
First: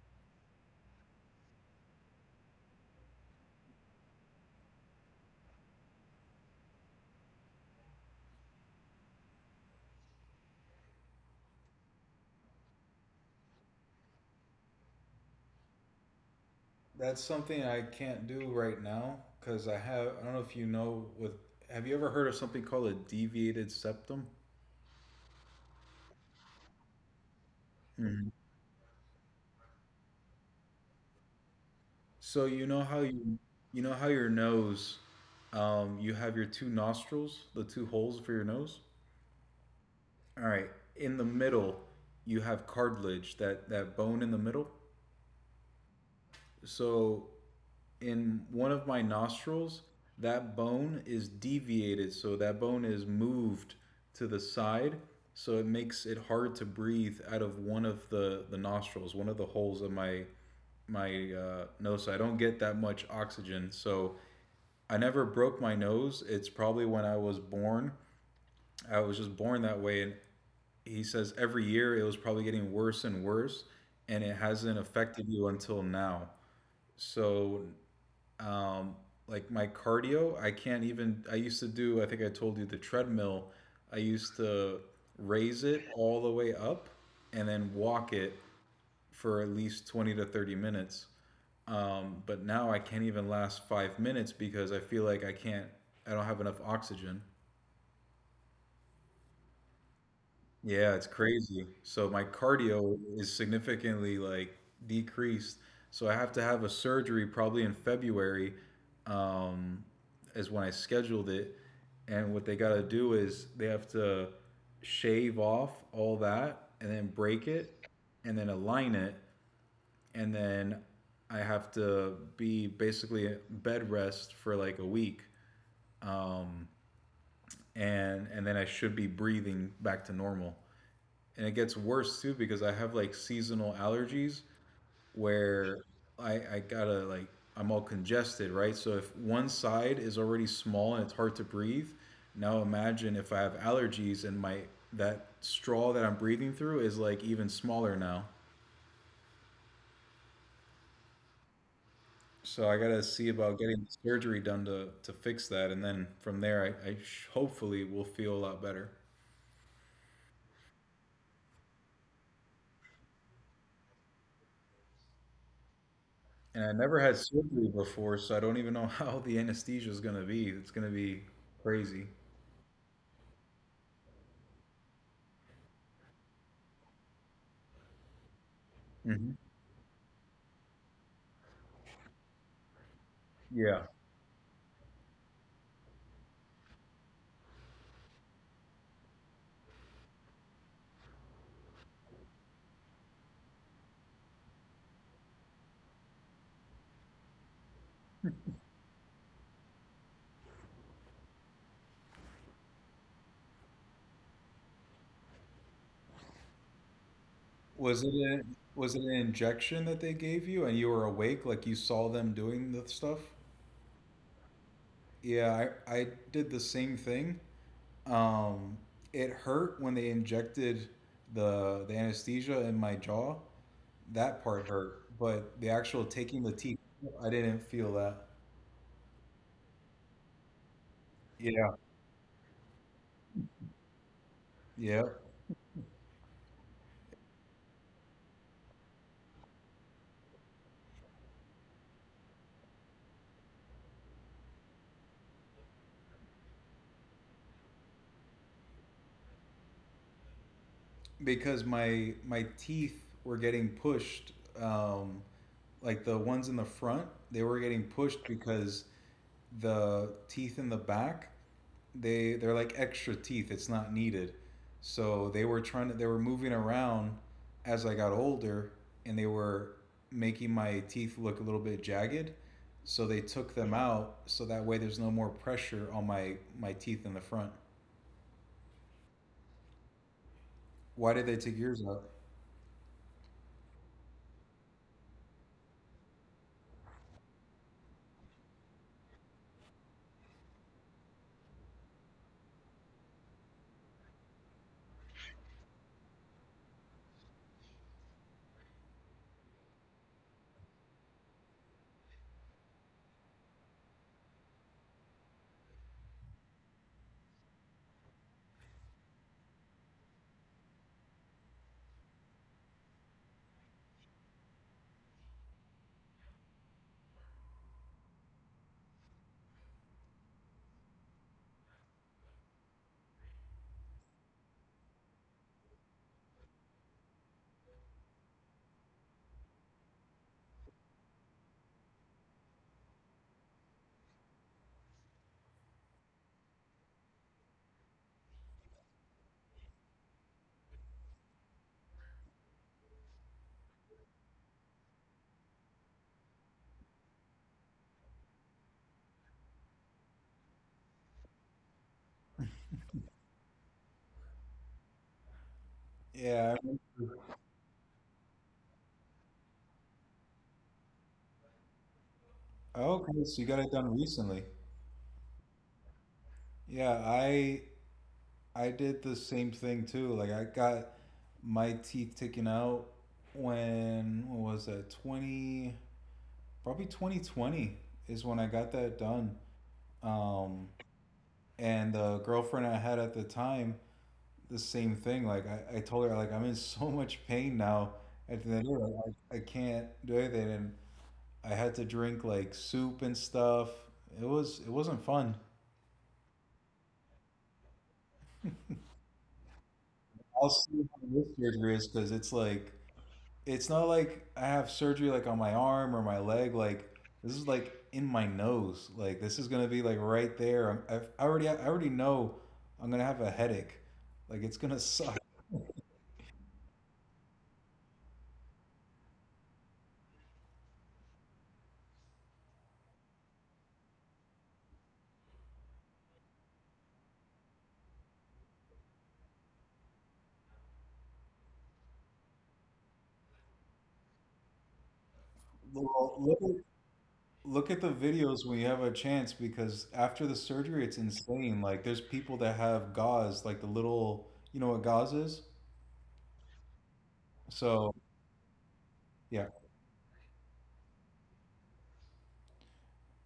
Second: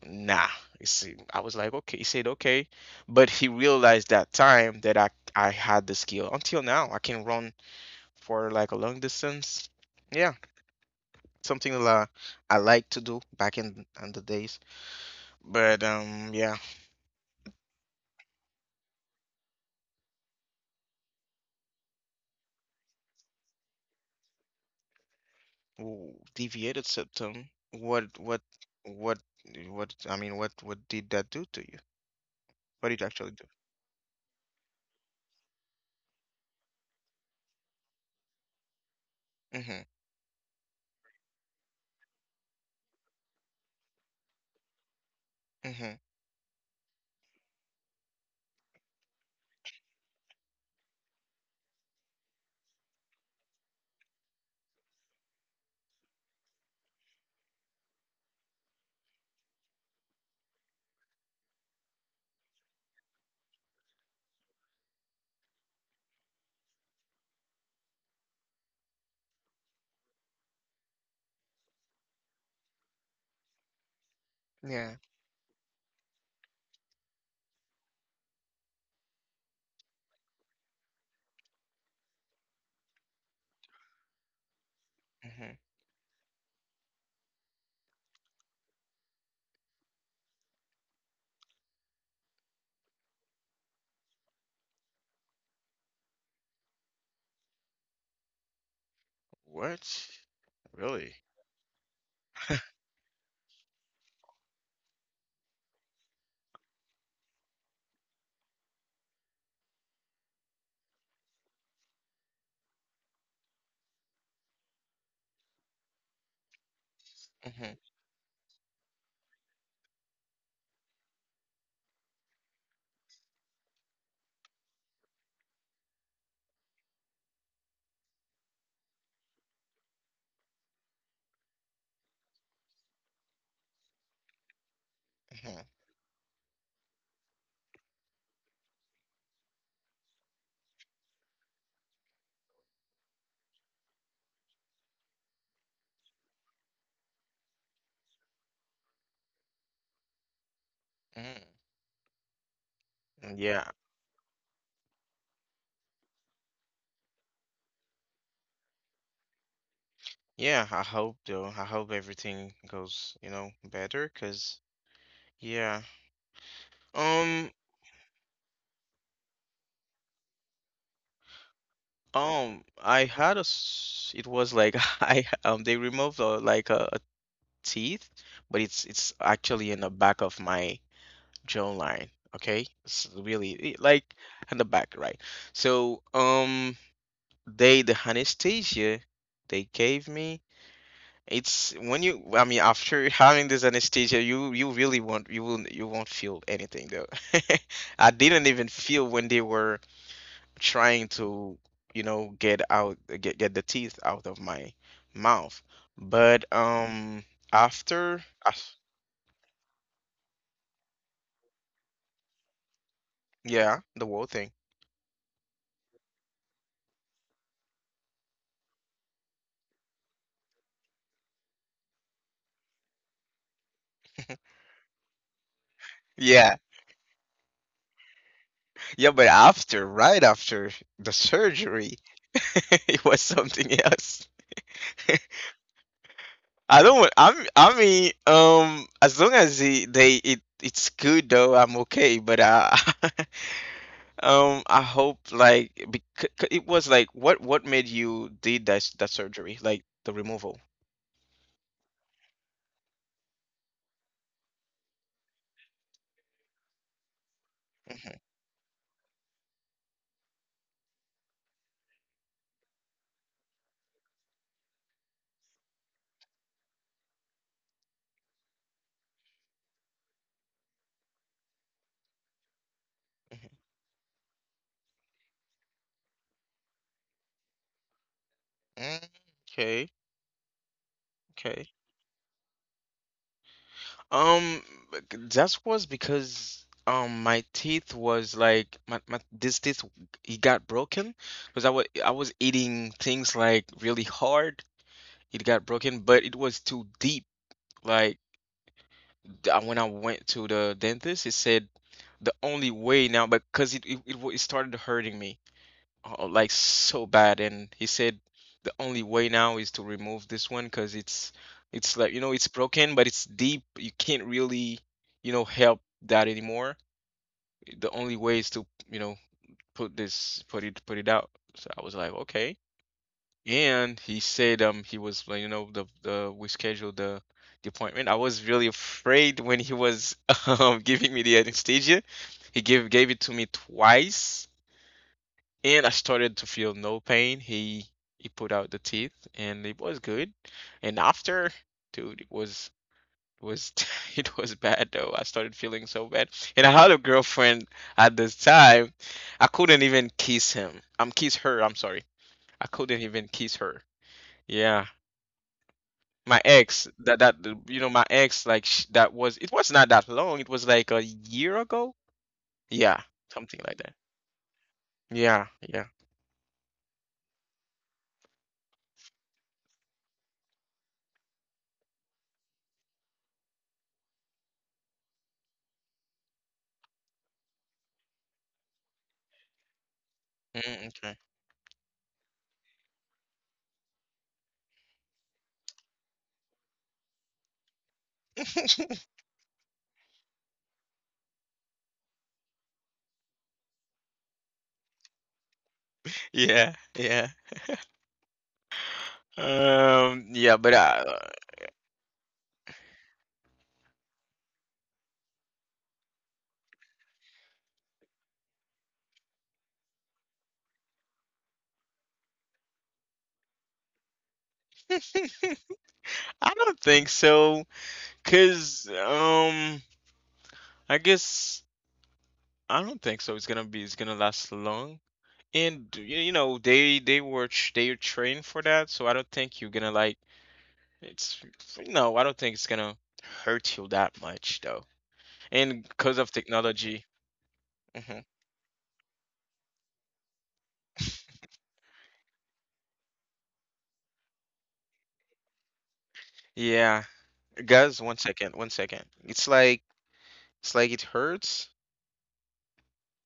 Speaker 1: Nah, it's, I was like okay, he said okay. But he realized that time that I had the skill. Until now, I can run for like a long distance. Yeah, something that I like to do back in the days. But yeah.
Speaker 2: That's something I can't do right now because I have. I don't know if you know. With have you ever heard of something called a deviated septum?
Speaker 1: Ooh, deviated septum.
Speaker 2: Mhm.
Speaker 1: What what I mean, what did that do to you?
Speaker 2: So
Speaker 1: What did you actually do?
Speaker 2: you know how your nose, you have your two nostrils, the two holes for your nose.
Speaker 1: Mm-hmm.
Speaker 2: All right, in the middle, you have cartilage, that bone in the middle.
Speaker 1: Mm-hmm.
Speaker 2: So in one of my nostrils, that bone is deviated. So that bone is moved to the side. So it makes it hard to breathe out of one of the nostrils, one of the holes of my my nose. So I don't get that much oxygen. So I never broke my nose. It's probably when I was born. I was just born that way. And he says every year it was probably getting worse and worse, and it hasn't
Speaker 1: Yeah.
Speaker 2: affected you until now. So um, like my cardio I can't even I used to do I think I told you the treadmill I used to raise
Speaker 1: Mm-hmm.
Speaker 2: it all the way up and then walk it for at least 20 to 30 minutes but now I can't even last 5 minutes because I feel like I can't I don't have enough oxygen.
Speaker 1: What?
Speaker 2: Yeah, it's
Speaker 1: Really?
Speaker 2: crazy. So my cardio is significantly like decreased. So I have to have a surgery probably in February, um, is when I scheduled it. And what they gotta do is they have to shave off all that and then break it
Speaker 1: Mm-hmm.
Speaker 2: and then align it. And then I have to be basically bed rest for like a week. And then I should be breathing back to normal. And it gets worse too because I have like seasonal allergies where
Speaker 1: Mm-hmm.
Speaker 2: I gotta like I'm all congested, right? So if one side is already small and it's hard to breathe, now imagine if I have allergies and my that straw that I'm breathing through is like even smaller now.
Speaker 1: Mm-hmm.
Speaker 2: So I gotta see about getting
Speaker 1: Yeah.
Speaker 2: surgery done to fix that, and then from there I sh- hopefully will feel a lot better.
Speaker 1: Yeah, I hope though. I hope everything goes, you know, better 'cause yeah.
Speaker 2: And I never had surgery
Speaker 1: Um
Speaker 2: before, so I don't even know how the anesthesia is gonna be. It's gonna be crazy.
Speaker 1: I had a it was like I they removed like a teeth, but it's
Speaker 2: Mhm.
Speaker 1: it's actually in the back of my jawline. Okay, it's
Speaker 2: Yeah.
Speaker 1: really like on the back, right? So they the anesthesia they gave me. It's when you, I mean, after having this anesthesia, you really won't you will you won't feel anything though. I didn't even feel when they were trying to, you know, get the teeth out of my mouth. But after,
Speaker 2: Was it
Speaker 1: af-
Speaker 2: an injection that they gave you and you were awake, like you saw them doing the stuff?
Speaker 1: yeah, the whole thing.
Speaker 2: Yeah, I did the same thing. Um, it hurt when they injected the anesthesia in my jaw. That part hurt, but the actual taking the
Speaker 1: Yeah,
Speaker 2: teeth, I didn't feel that.
Speaker 1: yeah, but after, right after the
Speaker 2: Yeah,
Speaker 1: surgery, it was something else.
Speaker 2: yeah,
Speaker 1: I don't. I'm. I mean, as long as the, they it it's good though, I'm okay. But I hope like, because it was like what made you did that that surgery, like the removal.
Speaker 2: because my teeth were getting pushed, um, like the ones in the front, they were getting
Speaker 1: Mhm,
Speaker 2: pushed because the teeth in the back they're like extra teeth it's not needed so they were trying to they were moving around as I got older and they were making my teeth look a little bit jagged so they took
Speaker 1: mhm.
Speaker 2: them out so that way there's no more pressure on my my teeth in the front.
Speaker 1: Mm, okay.
Speaker 2: Why did they take
Speaker 1: Okay.
Speaker 2: yours out?
Speaker 1: Um, that was because my teeth was like my this teeth, it got broken because I was eating things like really hard. It got broken, but it was too deep. Like when I went to the dentist, he said the only way now, because it started hurting me like so bad. And he said the only way now is to remove this one, because it's like, you know, it's broken, but it's deep, you can't really, you know, help that anymore. The only way is to, you know, put it put it out. So I was like, okay. And he said, he was like, you know, the we scheduled the appointment. I was really afraid when he was giving me the anesthesia. He gave it to me twice, and I started to feel no pain. He put out the teeth, and it was good. And after, dude, it was it was bad though. I started feeling so bad, and I had a girlfriend at this time. I couldn't even kiss him. I'm kiss her. I'm sorry. I couldn't even kiss her. Yeah. My
Speaker 2: Yeah, I
Speaker 1: ex, that
Speaker 2: remember.
Speaker 1: that, you know, my ex, like sh, that was, it was not that long. It was like a year ago. Yeah,
Speaker 2: Okay, so you got
Speaker 1: something
Speaker 2: it
Speaker 1: like
Speaker 2: done
Speaker 1: that.
Speaker 2: recently?
Speaker 1: Yeah, yeah.
Speaker 2: Yeah, I did the same thing too. Like I got my teeth taken out when what was that? 20 probably 2020 when I got that done. Um,
Speaker 1: Mm,
Speaker 2: and the girlfriend I had at the time, the same thing. Like I told her like I'm in so much pain now at the end of the day,
Speaker 1: okay.
Speaker 2: like, I can't do anything and I had to drink like soup and stuff. It was it wasn't fun.
Speaker 1: Yeah, yeah.
Speaker 2: I'll
Speaker 1: Yeah, but
Speaker 2: see
Speaker 1: I
Speaker 2: how this surgery is because it's like it's not like I have surgery like on my arm or my leg. Like this is like in my nose. Like this is gonna be like right there. I already know I'm gonna have a headache. Like it's gonna suck.
Speaker 1: I don't think so. Cause I guess I don't think so. It's gonna be, it's gonna last long. And you know they are trained for that, so I don't think you're gonna like it's, no, I don't think it's gonna hurt you that much though. And
Speaker 2: Well,
Speaker 1: because of
Speaker 2: look at,
Speaker 1: technology,
Speaker 2: look at the
Speaker 1: hmm,
Speaker 2: videos when you have a chance because after the surgery, it's insane. Like there's people that have gauze, like the little, you know what gauze is?
Speaker 1: yeah,
Speaker 2: So
Speaker 1: guys, one second, one second.
Speaker 2: yeah,
Speaker 1: It's like it hurts.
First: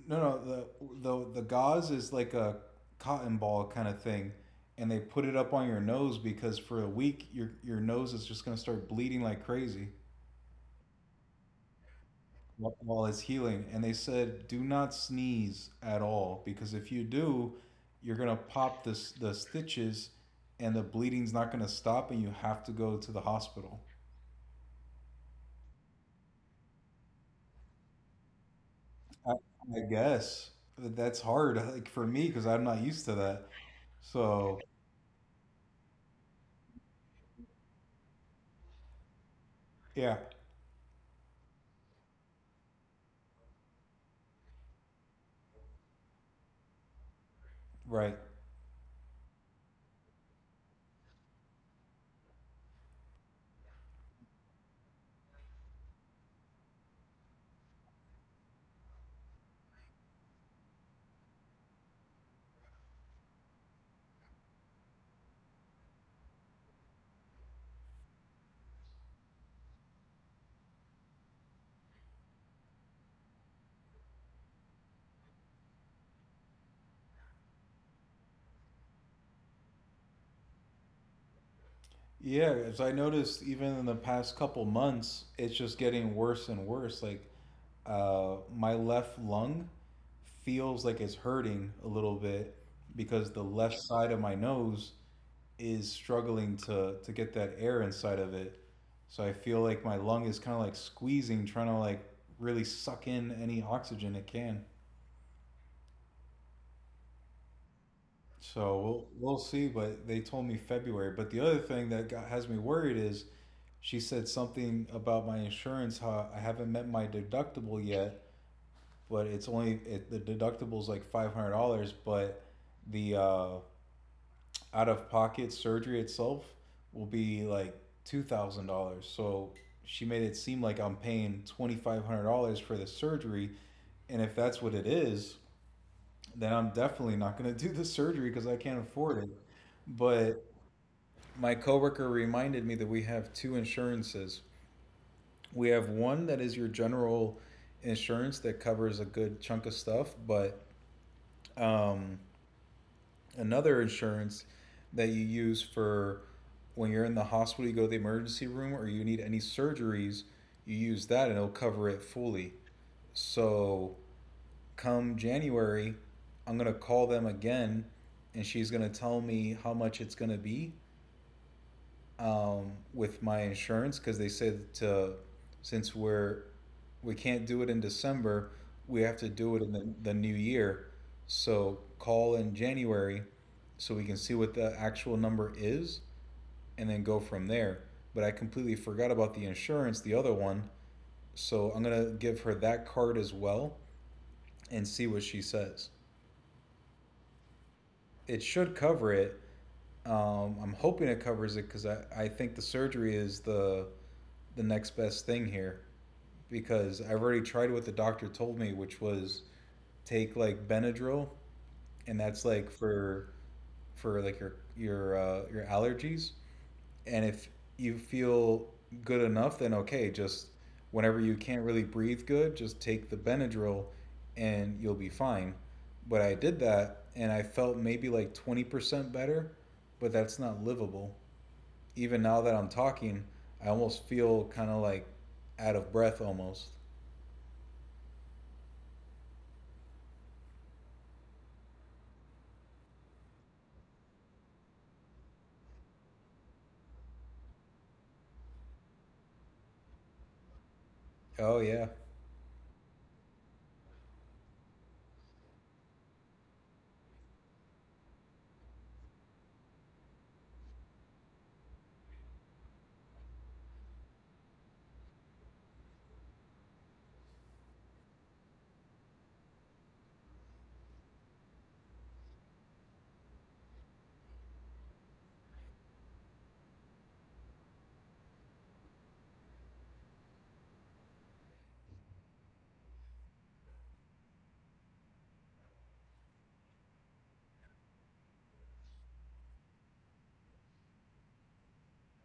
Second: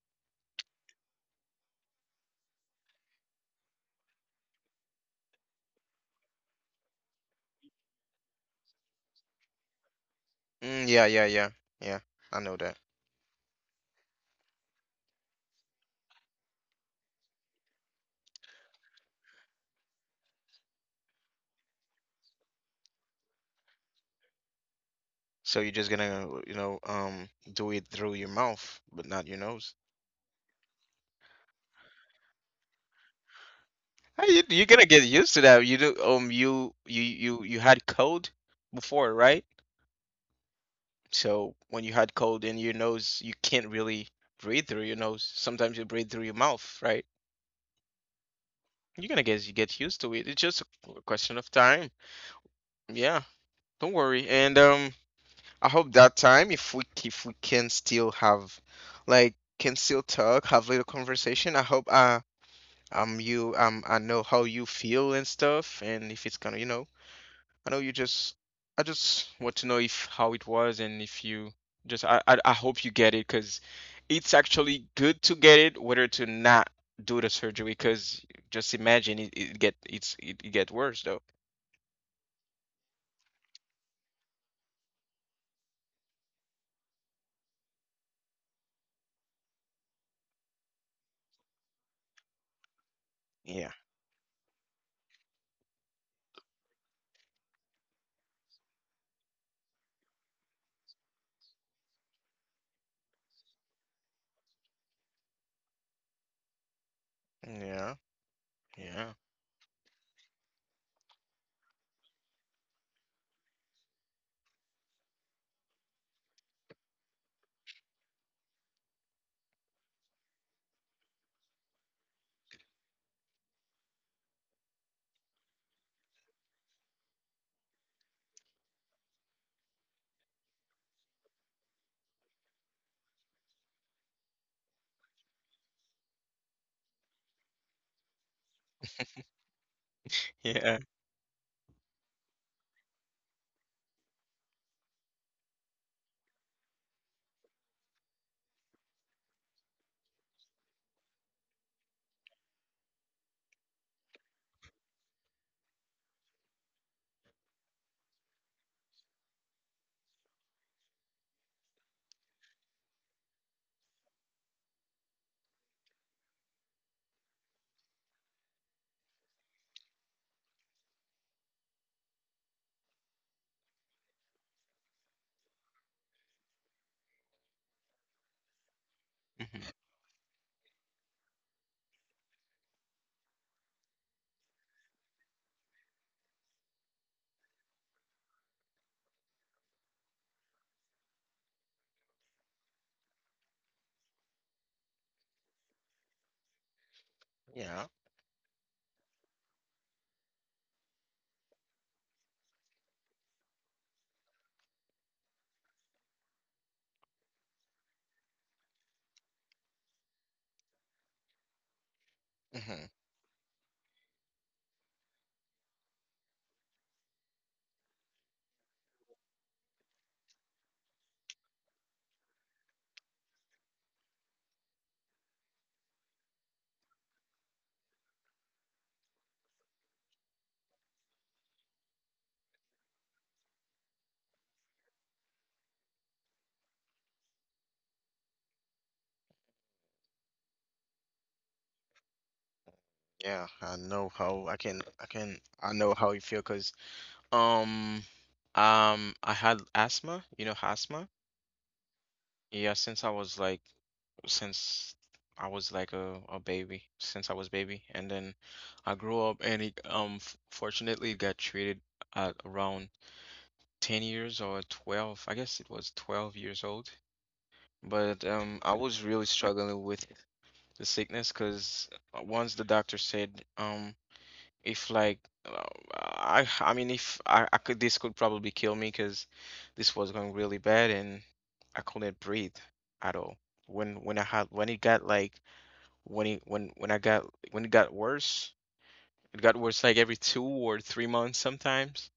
Speaker 2: no, no, the the gauze is like a cotton ball kind of thing, and they put it up on your nose because for a week your nose is just gonna start bleeding like crazy
Speaker 1: Mm, yeah, yeah. I know that.
Speaker 2: wh- while it's healing. And they said do not sneeze at all because if you do, you're gonna pop this the stitches, and the bleeding's not gonna stop, and you have to go to the hospital.
Speaker 1: So you're just gonna, you know, do it through your mouth, but not
Speaker 2: I,
Speaker 1: your
Speaker 2: I
Speaker 1: nose.
Speaker 2: guess but that's hard like for me because I'm not used to that.
Speaker 1: Ah,
Speaker 2: So
Speaker 1: you, you're gonna get used to that. You do, you had cold before, right?
Speaker 2: yeah,
Speaker 1: So when you had cold in your nose, you can't really breathe through your nose. Sometimes you breathe through your mouth, right?
Speaker 2: right.
Speaker 1: You're gonna get you get used to it. It's just a question of time. Yeah, don't worry. And I hope that time, if we can still have, like, can still talk, have little conversation. I hope you I know how you feel and stuff, and if it's gonna, you know, I know you just, I just want to know if how it was, and if you just I hope you get it, because it's actually good to get it, whether to not do the surgery, because just imagine it, it get it's it, it get worse though.
Speaker 2: Yeah, as I noticed, even in the past couple months, it's just getting worse and worse. Like, my left lung feels like it's hurting a little bit because the left
Speaker 1: Yeah,
Speaker 2: side of my nose is struggling to get that air inside of it. So I feel like my lung is kind of like squeezing, trying to like really suck in any oxygen it can.
Speaker 1: yeah,
Speaker 2: So
Speaker 1: yeah,
Speaker 2: we'll see. But they told me February. But the other thing that got, has me worried is she said something about my insurance. How I haven't met my deductible yet, but it's only the deductible is like $500, but the out of pocket surgery itself will be like $2,000. So she made it seem like I'm paying $2,500 for the surgery, and if that's what it is, then I'm definitely not gonna do the surgery because I can't afford it. But
Speaker 1: yeah.
Speaker 2: my coworker reminded me that we have two insurances. We have one that is your general insurance that covers a good chunk of stuff, but um, another insurance that you use for when you're in the hospital, you go to the emergency room, or you need any surgeries, you use that and it'll cover it fully. So come January, I'm gonna call them again, and she's gonna tell me how much it's gonna be with my insurance because they said to since we're we can't do it in December. We have to do it in
Speaker 1: Mhm,
Speaker 2: the new year. So call in January so we can see what the actual number is and then go from there. But I completely forgot about the insurance, the other one. So I'm going to give her that card as well and see what she says.
Speaker 1: yeah.
Speaker 2: It should cover it. I'm hoping it covers it because I think the surgery is the next best thing here because I've already tried what the doctor told me, which was take like Benadryl and that's like
Speaker 1: Mhm,
Speaker 2: for like your allergies. And if you feel good enough, then okay. Just whenever you can't really breathe good, just take the Benadryl, and you'll be fine. But I did that, and I felt maybe like 20% better, but that's not livable. Even now that I'm talking, I almost feel kind of like out of breath almost.
Speaker 1: yeah, I know how I know how you feel because um I had asthma, you know, asthma.
Speaker 2: Oh yeah.
Speaker 1: Yeah, since I was like, since I was like a baby, since I was baby. And then I grew up, and it fortunately got treated at around 10 years or 12. I guess it was 12 years old. But I was really struggling with the sickness, because once the doctor said if like uh, I mean if I, I could, this could probably kill me because this was going really bad and I couldn't breathe at all. When I had when it got like when it when I got when it got worse like every 2 or 3 months sometimes.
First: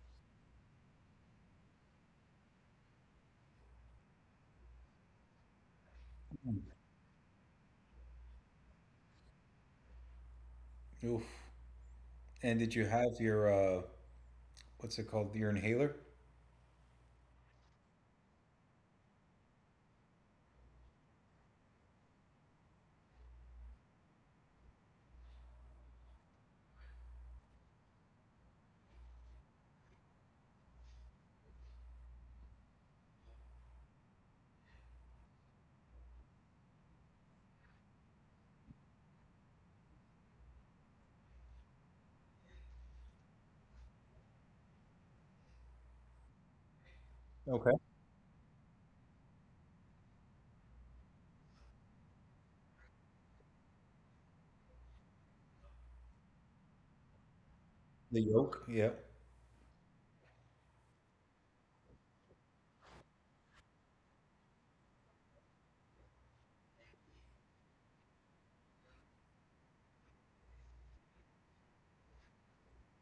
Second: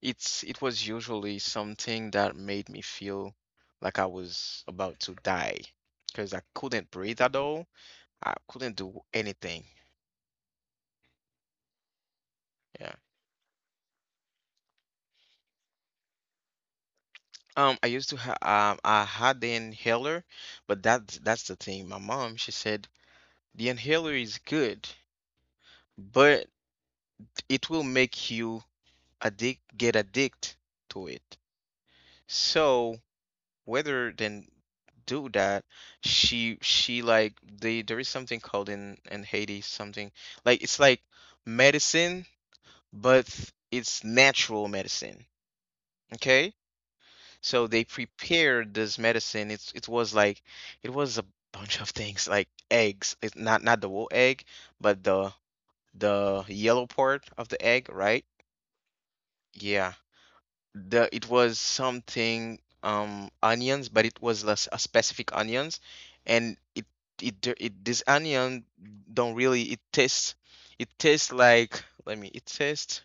Speaker 1: It was usually something that made me feel like I was about to die, because I couldn't breathe at all. I couldn't do anything.
Speaker 2: Oof. And did you
Speaker 1: Yeah.
Speaker 2: have your what's it called? Your inhaler?
Speaker 1: I used to have I had the inhaler, but that's the thing. My mom, she said the inhaler is good, but it will make you addict, get addict to it. So whether than do that, she like they, there is something called in Haiti something like, it's like medicine, but it's natural medicine. Okay? So
Speaker 2: Okay.
Speaker 1: they prepared this medicine, it was like it was a bunch of things like eggs, it's not, not the whole egg, but the yellow part of the egg,
Speaker 2: The
Speaker 1: right?
Speaker 2: yolk. Yep.
Speaker 1: Yeah, the it was something onions, but it was less a specific onions. And it d- it this onion don't really, it tastes like, let me,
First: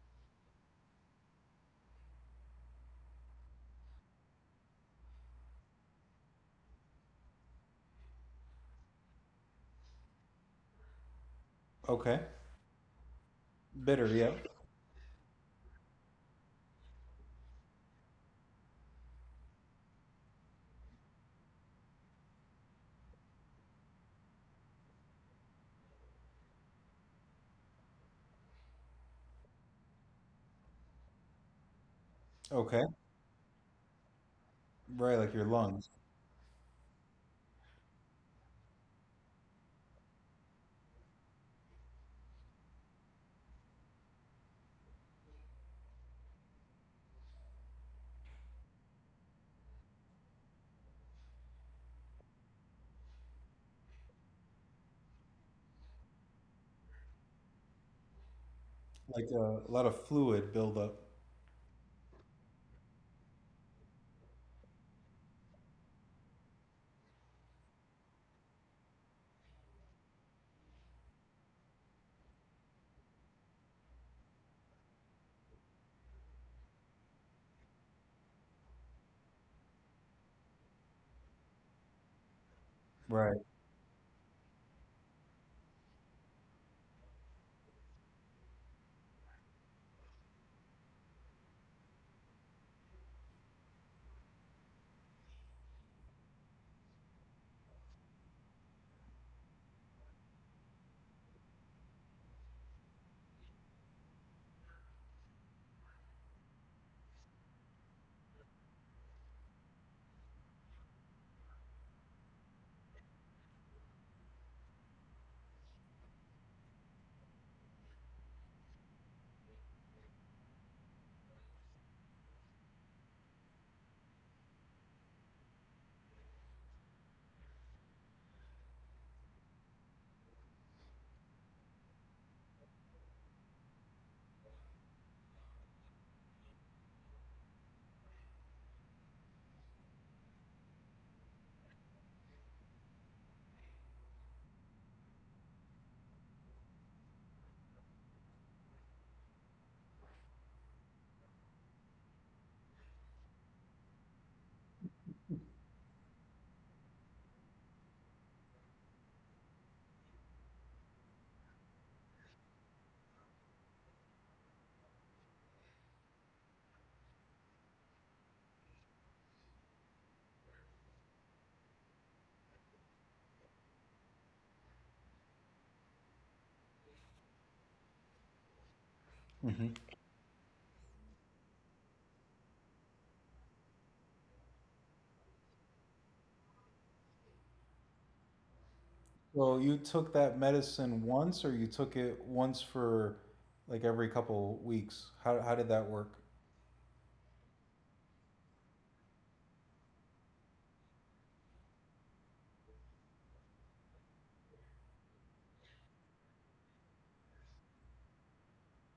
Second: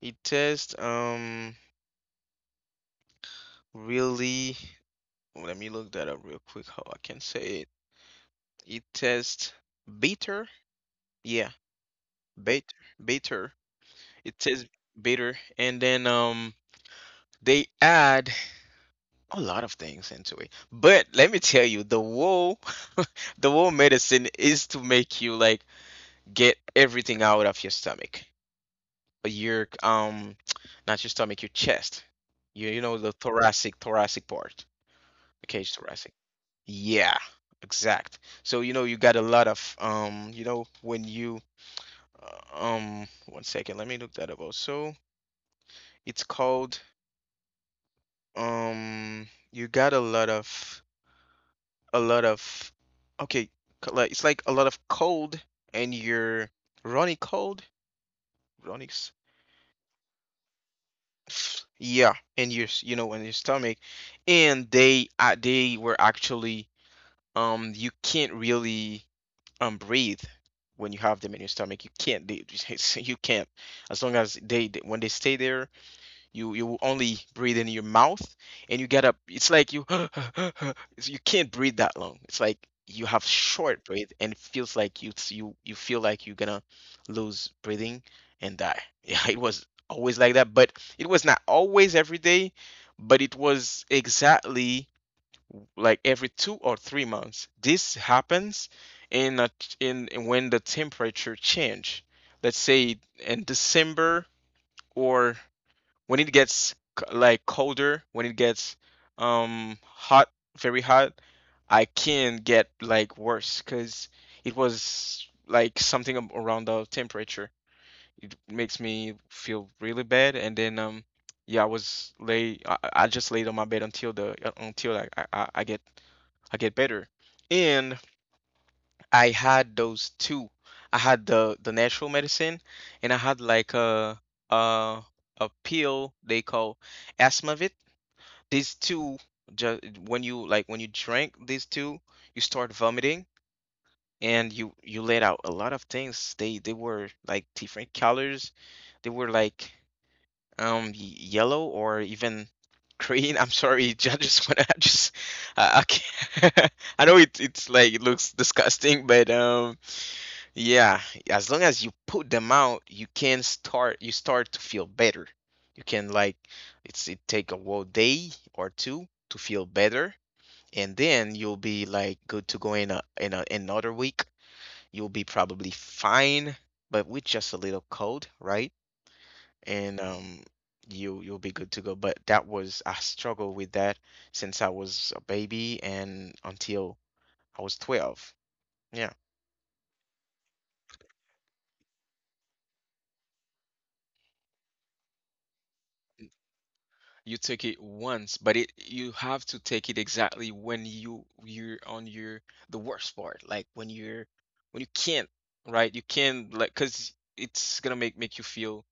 Speaker 1: it tastes really, let me look that up real quick how I can say it. It tastes bitter. Yeah,
Speaker 2: Okay.
Speaker 1: bitter, bitter.
Speaker 2: Bitter.
Speaker 1: It
Speaker 2: Yep.
Speaker 1: tastes bitter. And then they add a lot of things into it. But let me tell you, the whole the whole medicine is to make you like get everything out of your stomach, your not your stomach, your chest. You
Speaker 2: Okay.
Speaker 1: know the thoracic part.
Speaker 2: Right, like your
Speaker 1: The cage
Speaker 2: lungs,
Speaker 1: thoracic. Yeah, exact. So you know you got a lot of you know when you one second, let me look that up also. It's called you got a lot of, okay, like it's like a lot of cold, and you're running cold, running
Speaker 2: like a lot of fluid buildup.
Speaker 1: yeah. And your you know, in your stomach, and they were actually you can't really breathe when you have them in your stomach. You can't they, you can't as long as when they stay there, You only breathe in your mouth, and you get up. It's like you you can't breathe that long. It's like you have
Speaker 2: Right.
Speaker 1: short breath, and it feels like you feel like you're gonna lose breathing and die. Yeah, it was always like that, but it was not always every day, but it was exactly like every 2 or 3 months. This happens in a, in in when the temperature change. Let's say in December, or when it gets like colder, when it gets hot, very hot, I can get like worse because it was like something around the temperature. It makes me feel really bad, and then yeah, I was lay I just laid on my bed until the until I get, I get better, and I had those two. I had the natural medicine, and I had like a a pill they call Asmavit. These two, ju- when you like when you drink these two, you start vomiting, and you let out a lot of things. They were like different colors. They were like yellow or even green. I'm sorry, I just want to just I can't. I know it's like it looks disgusting, but. Yeah, as long as you put them out, you start to feel better. You can like it's it take a whole day or two to feel better, and then you'll be like good to go in another week. You'll be probably fine, but with just a little cold, right?
Speaker 2: Hmm.
Speaker 1: And you you'll be good to go. But that was, I struggled with that since I was a baby, and until I was 12. Yeah.
Speaker 2: So you took that medicine once, or you took it once for like every couple weeks? How did that work?
Speaker 1: You take it once, but it you have to take it exactly when you're on your the worst part, like when you're when you can't, right? You can't, like because it's gonna make you feel,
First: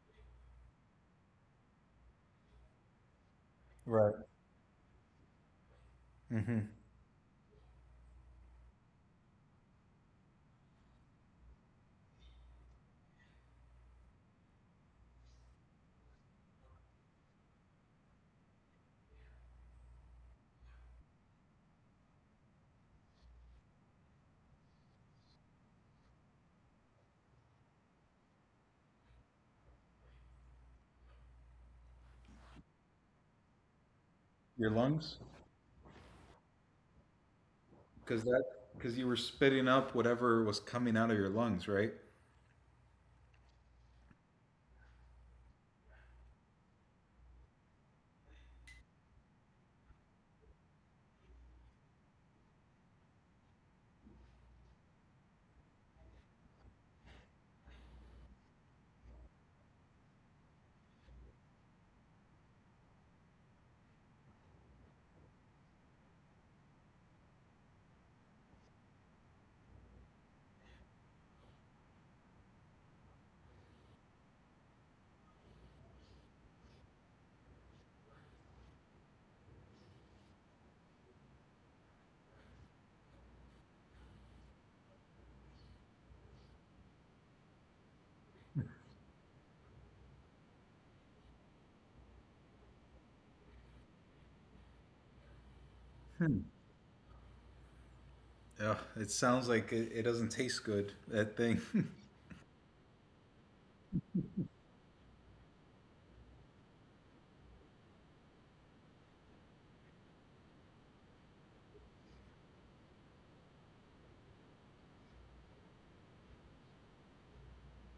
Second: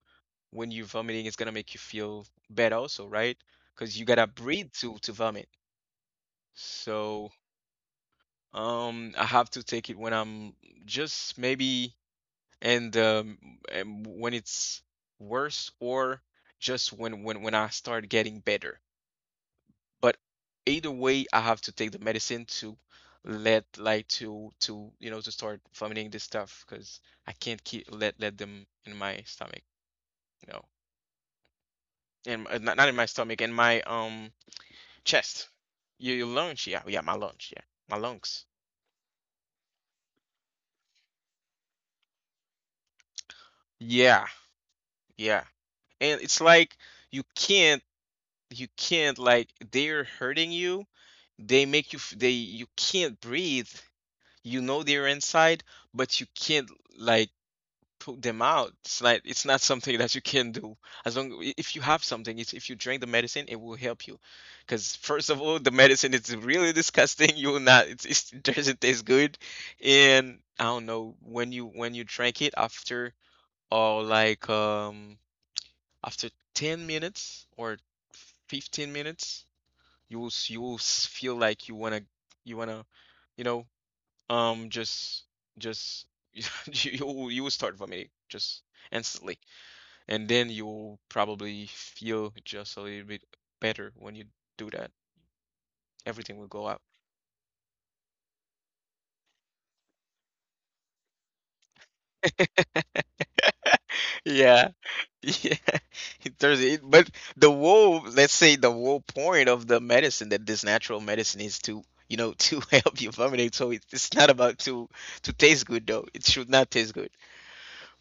Speaker 1: when you're vomiting, it's gonna make you feel bad also, right? Because you
Speaker 2: Right.
Speaker 1: gotta breathe to vomit.
Speaker 2: Hmm.
Speaker 1: So I have to take it when I'm just maybe, and um, and when it's worse, or just when when I start getting better. But either way I have to take the medicine to let, like to to start vomiting this stuff because I can't keep let them in my stomach, you know in my, not, not in my stomach, in my
Speaker 2: Your lungs,
Speaker 1: chest. Your lungs, yeah, yeah, my lungs, yeah, my
Speaker 2: because that
Speaker 1: lungs,
Speaker 2: because you were spitting up whatever was coming out of your lungs, right?
Speaker 1: yeah, yeah, and it's like you can't, you can't like, they're hurting you, they make you f- they you can't breathe, you know, they're inside, but you can't, like, put them out. It's like it's not something that you can do. As long if you have something, it's, if you drink the medicine, it will help you. Because first of all, the medicine is really disgusting. You will not. It's, it doesn't taste good. And I don't know when you, when you drank it after, or like after 10 minutes or 15 minutes, you will you will feel like you wanna, you wanna you know um, just just you you will start vomiting just instantly, and then you'll probably feel just a little bit better when you do that. Everything
Speaker 2: Hmm.
Speaker 1: will go out.
Speaker 2: Yeah, it sounds like it doesn't taste good. That thing.
Speaker 1: Yeah. Yeah. It does it, but the whole, let's say the whole point of the medicine, that this natural medicine is to, you know, to help you vomitate. So it, it's not about to taste good though. It should not taste good.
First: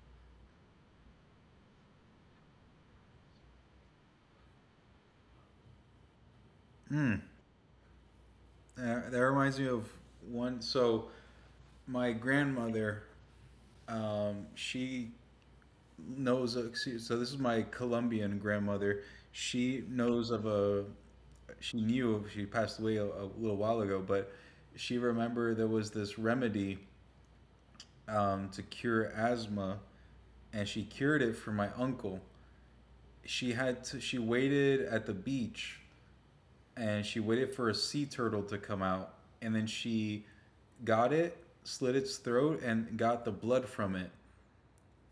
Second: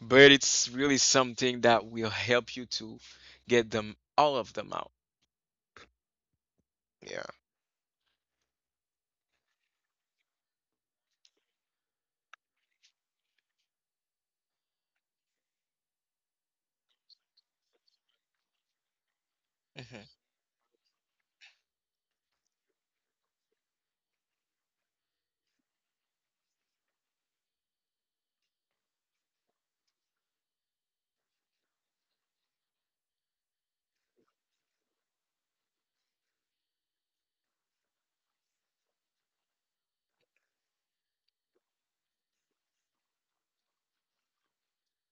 Speaker 1: But it's really something that will help you to get them, all of them, out.
Speaker 2: Hmm.
Speaker 1: Yeah.
Speaker 2: That reminds me of one. So my grandmother, she knows. So this is my Colombian grandmother. She
Speaker 1: Mhm.
Speaker 2: knows of a. She knew she passed away a little while ago, but she remembered there was this remedy to cure asthma, and she cured it for my uncle. She had to. She waited at the beach, and she waited for a sea turtle to come out, and then she got it, slit its throat, and got the blood from it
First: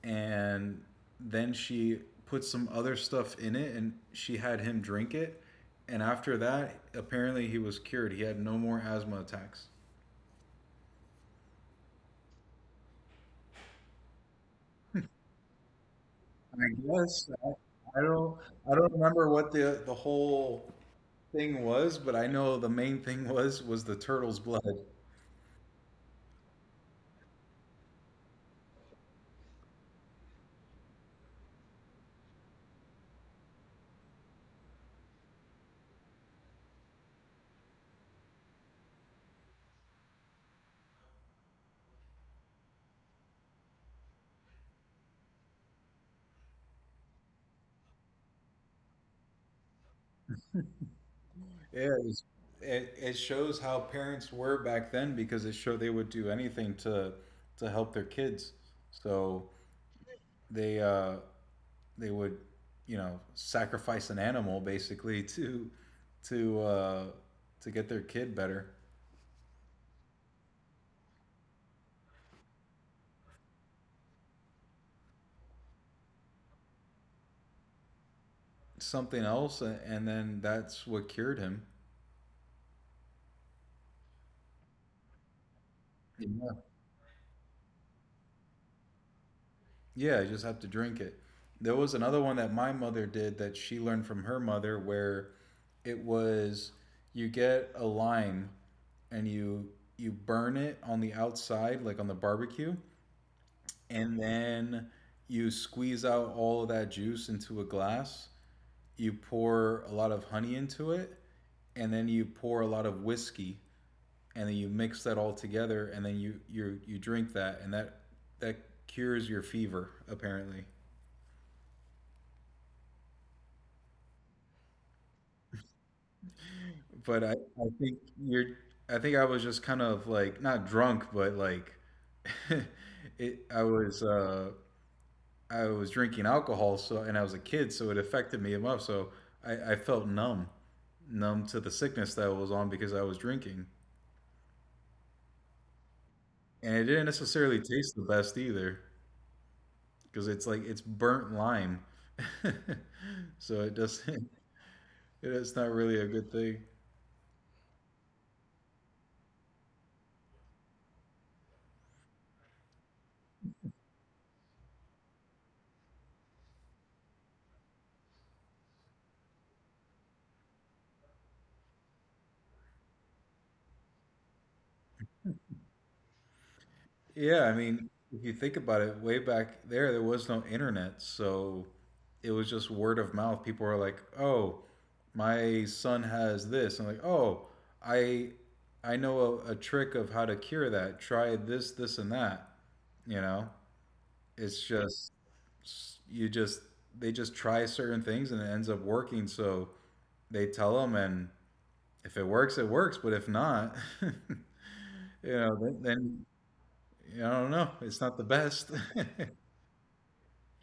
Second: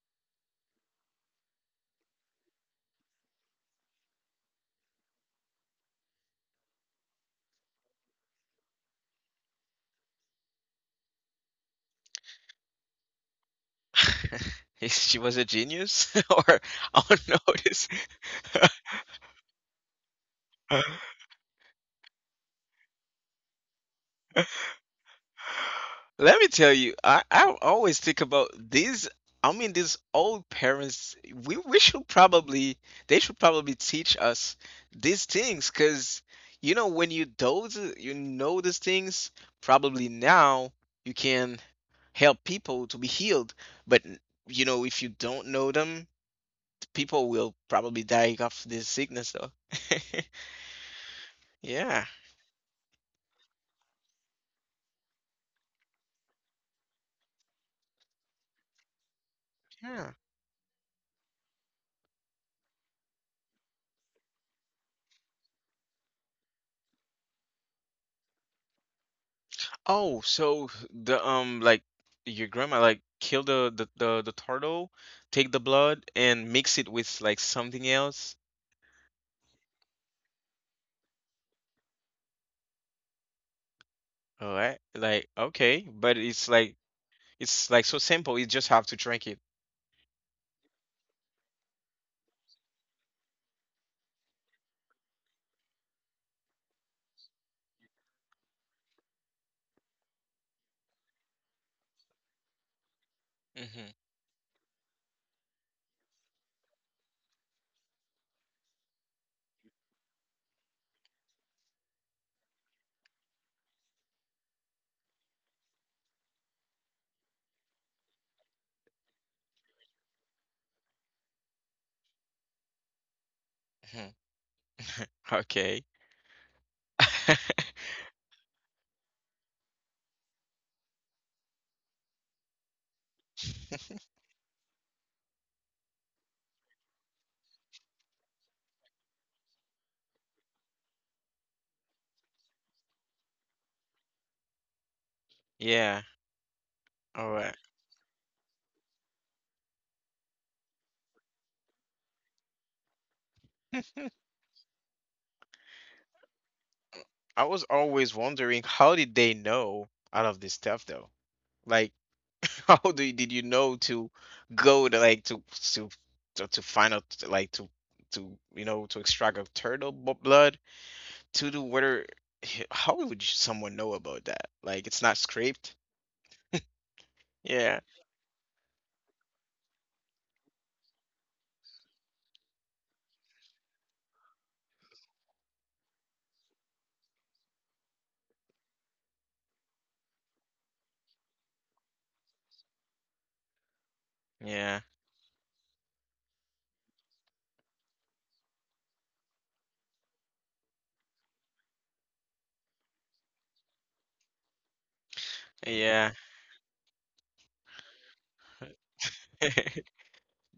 Speaker 2: and then she put some other stuff in it and she had him drink it, and after that, apparently he was cured. He had no more asthma attacks.
Speaker 1: Is she was a genius, or
Speaker 2: i guess
Speaker 1: unnoticed?
Speaker 2: i, I don't i don't remember what the whole thing was, but I know the main thing was the turtle's blood.
Speaker 1: Let me tell you, I always think about these. I mean, these old parents. We should probably, they should probably teach us these things because, you know, when you know these things, probably now you can help people to be healed. But you know, if you don't know them, people will probably die of this sickness though.
Speaker 2: yeah
Speaker 1: Yeah.
Speaker 2: it, was, it, it shows how parents were back then because it showed they would do anything to help their kids, so
Speaker 1: Yeah.
Speaker 2: they uh they would, you know, sacrifice an animal basically to to uh, to get their kid better.
Speaker 1: Oh, so the like, your grandma like kill the turtle, take the blood and mix it with like something else.
Speaker 2: Something else and then that's what cured him.
Speaker 1: All right. Like okay, but it's
Speaker 2: Yeah.
Speaker 1: like, it's like so simple. You just have to drink it.
Speaker 2: Yeah, you just have to drink it. There was another one that my mother did that she learned from her mother, where it was you get a lime and you burn it on the outside, like on the barbecue,
Speaker 1: Mm-hmm.
Speaker 2: and then you squeeze out all of that juice into a glass. You pour a lot of honey into it, and then you pour a lot of whiskey, and then you mix that all together, and then you drink that, and that cures your fever, apparently.
Speaker 1: Hmm. Okay.
Speaker 2: But I think you're I think I was just kind of like not drunk, but like it I was drinking alcohol, so, and I was a kid, so it affected me enough. So I felt numb, numb to the sickness that I was on because I was drinking.
Speaker 1: Yeah.
Speaker 2: And it didn't
Speaker 1: All
Speaker 2: necessarily
Speaker 1: right.
Speaker 2: taste the best either, because it's like it's burnt lime. So it
Speaker 1: Hmm.
Speaker 2: doesn't, it's not really a good thing.
Speaker 1: I was always wondering, how did they know all of this stuff though? Like, how do you, did you know to go to like to to to find out, like to to extract a turtle blood to the water? How would you, someone, know about that? Like, it's not scraped.
Speaker 2: Yeah, I mean,
Speaker 1: Yeah,
Speaker 2: if you think about it, way back there, there was no internet. So it was just word of mouth. People were like, oh, my son has this. I'm like, oh, I I know a trick of how to cure that. Try this, this, and that, you know? It's
Speaker 1: yeah,
Speaker 2: just you just they just try certain things and it ends up working. So they tell them, and if it works, it works. But if not, you know, then,
Speaker 1: yeah.
Speaker 2: then you know, I don't know. It's not the best,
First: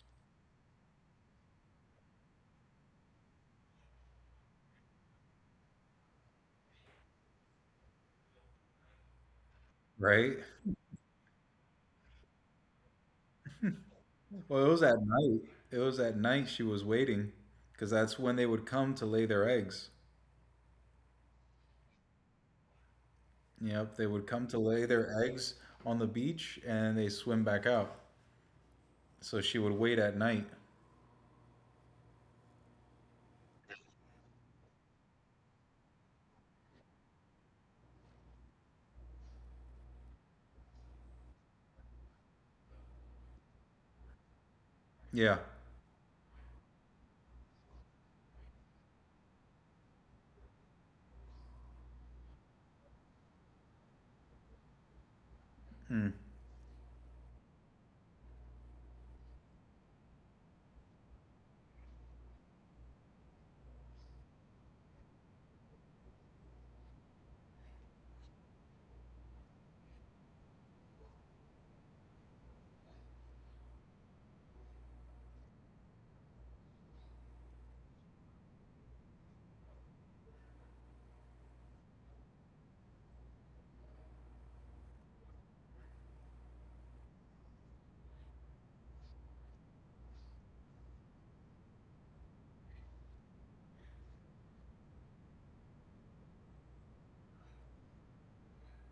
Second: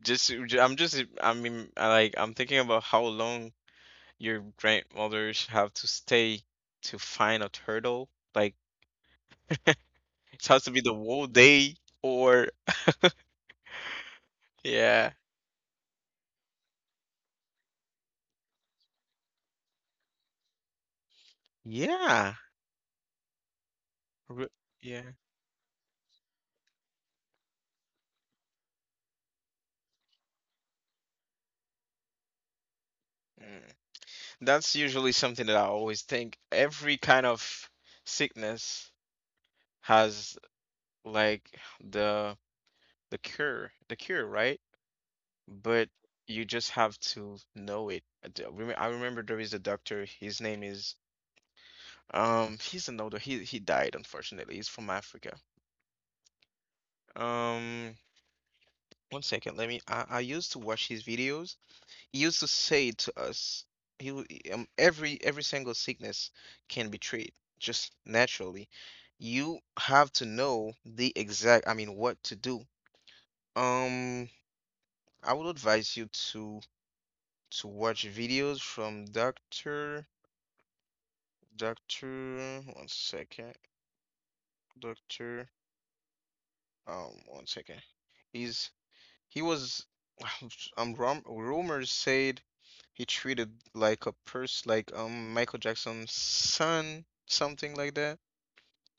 Speaker 1: Just ju- I'm just I mean I like I'm thinking about how long your grandmothers have to stay to find a turtle. Like,
Speaker 2: right?
Speaker 1: it has to be the whole day or
Speaker 2: Well, it was at
Speaker 1: yeah.
Speaker 2: night. It was at night she was waiting because that's when they would come to lay their eggs.
Speaker 1: Yeah.
Speaker 2: Yep, they would come
Speaker 1: Re-
Speaker 2: to lay
Speaker 1: Yeah.
Speaker 2: their eggs on the beach and they swim back out. So she would wait at night.
Speaker 1: Mm. That's usually something that I always think. Every kind of sickness has, like, the the cure, right?
Speaker 2: Yeah.
Speaker 1: But you just have to know it. I remember there is a doctor. His name is. He's an older. He died, unfortunately. He's from Africa.
Speaker 2: Hmm.
Speaker 1: Um. One second. Let me. I used to watch his videos. He used to say to us, he w- every single sickness can be treated just naturally. You have to know the exact, I mean, what to do. Um, I would advise you to watch videos from Doctor. One second, Doctor. One second. He's, He was, rumors said he treated like a person, like Michael Jackson's son, something like that.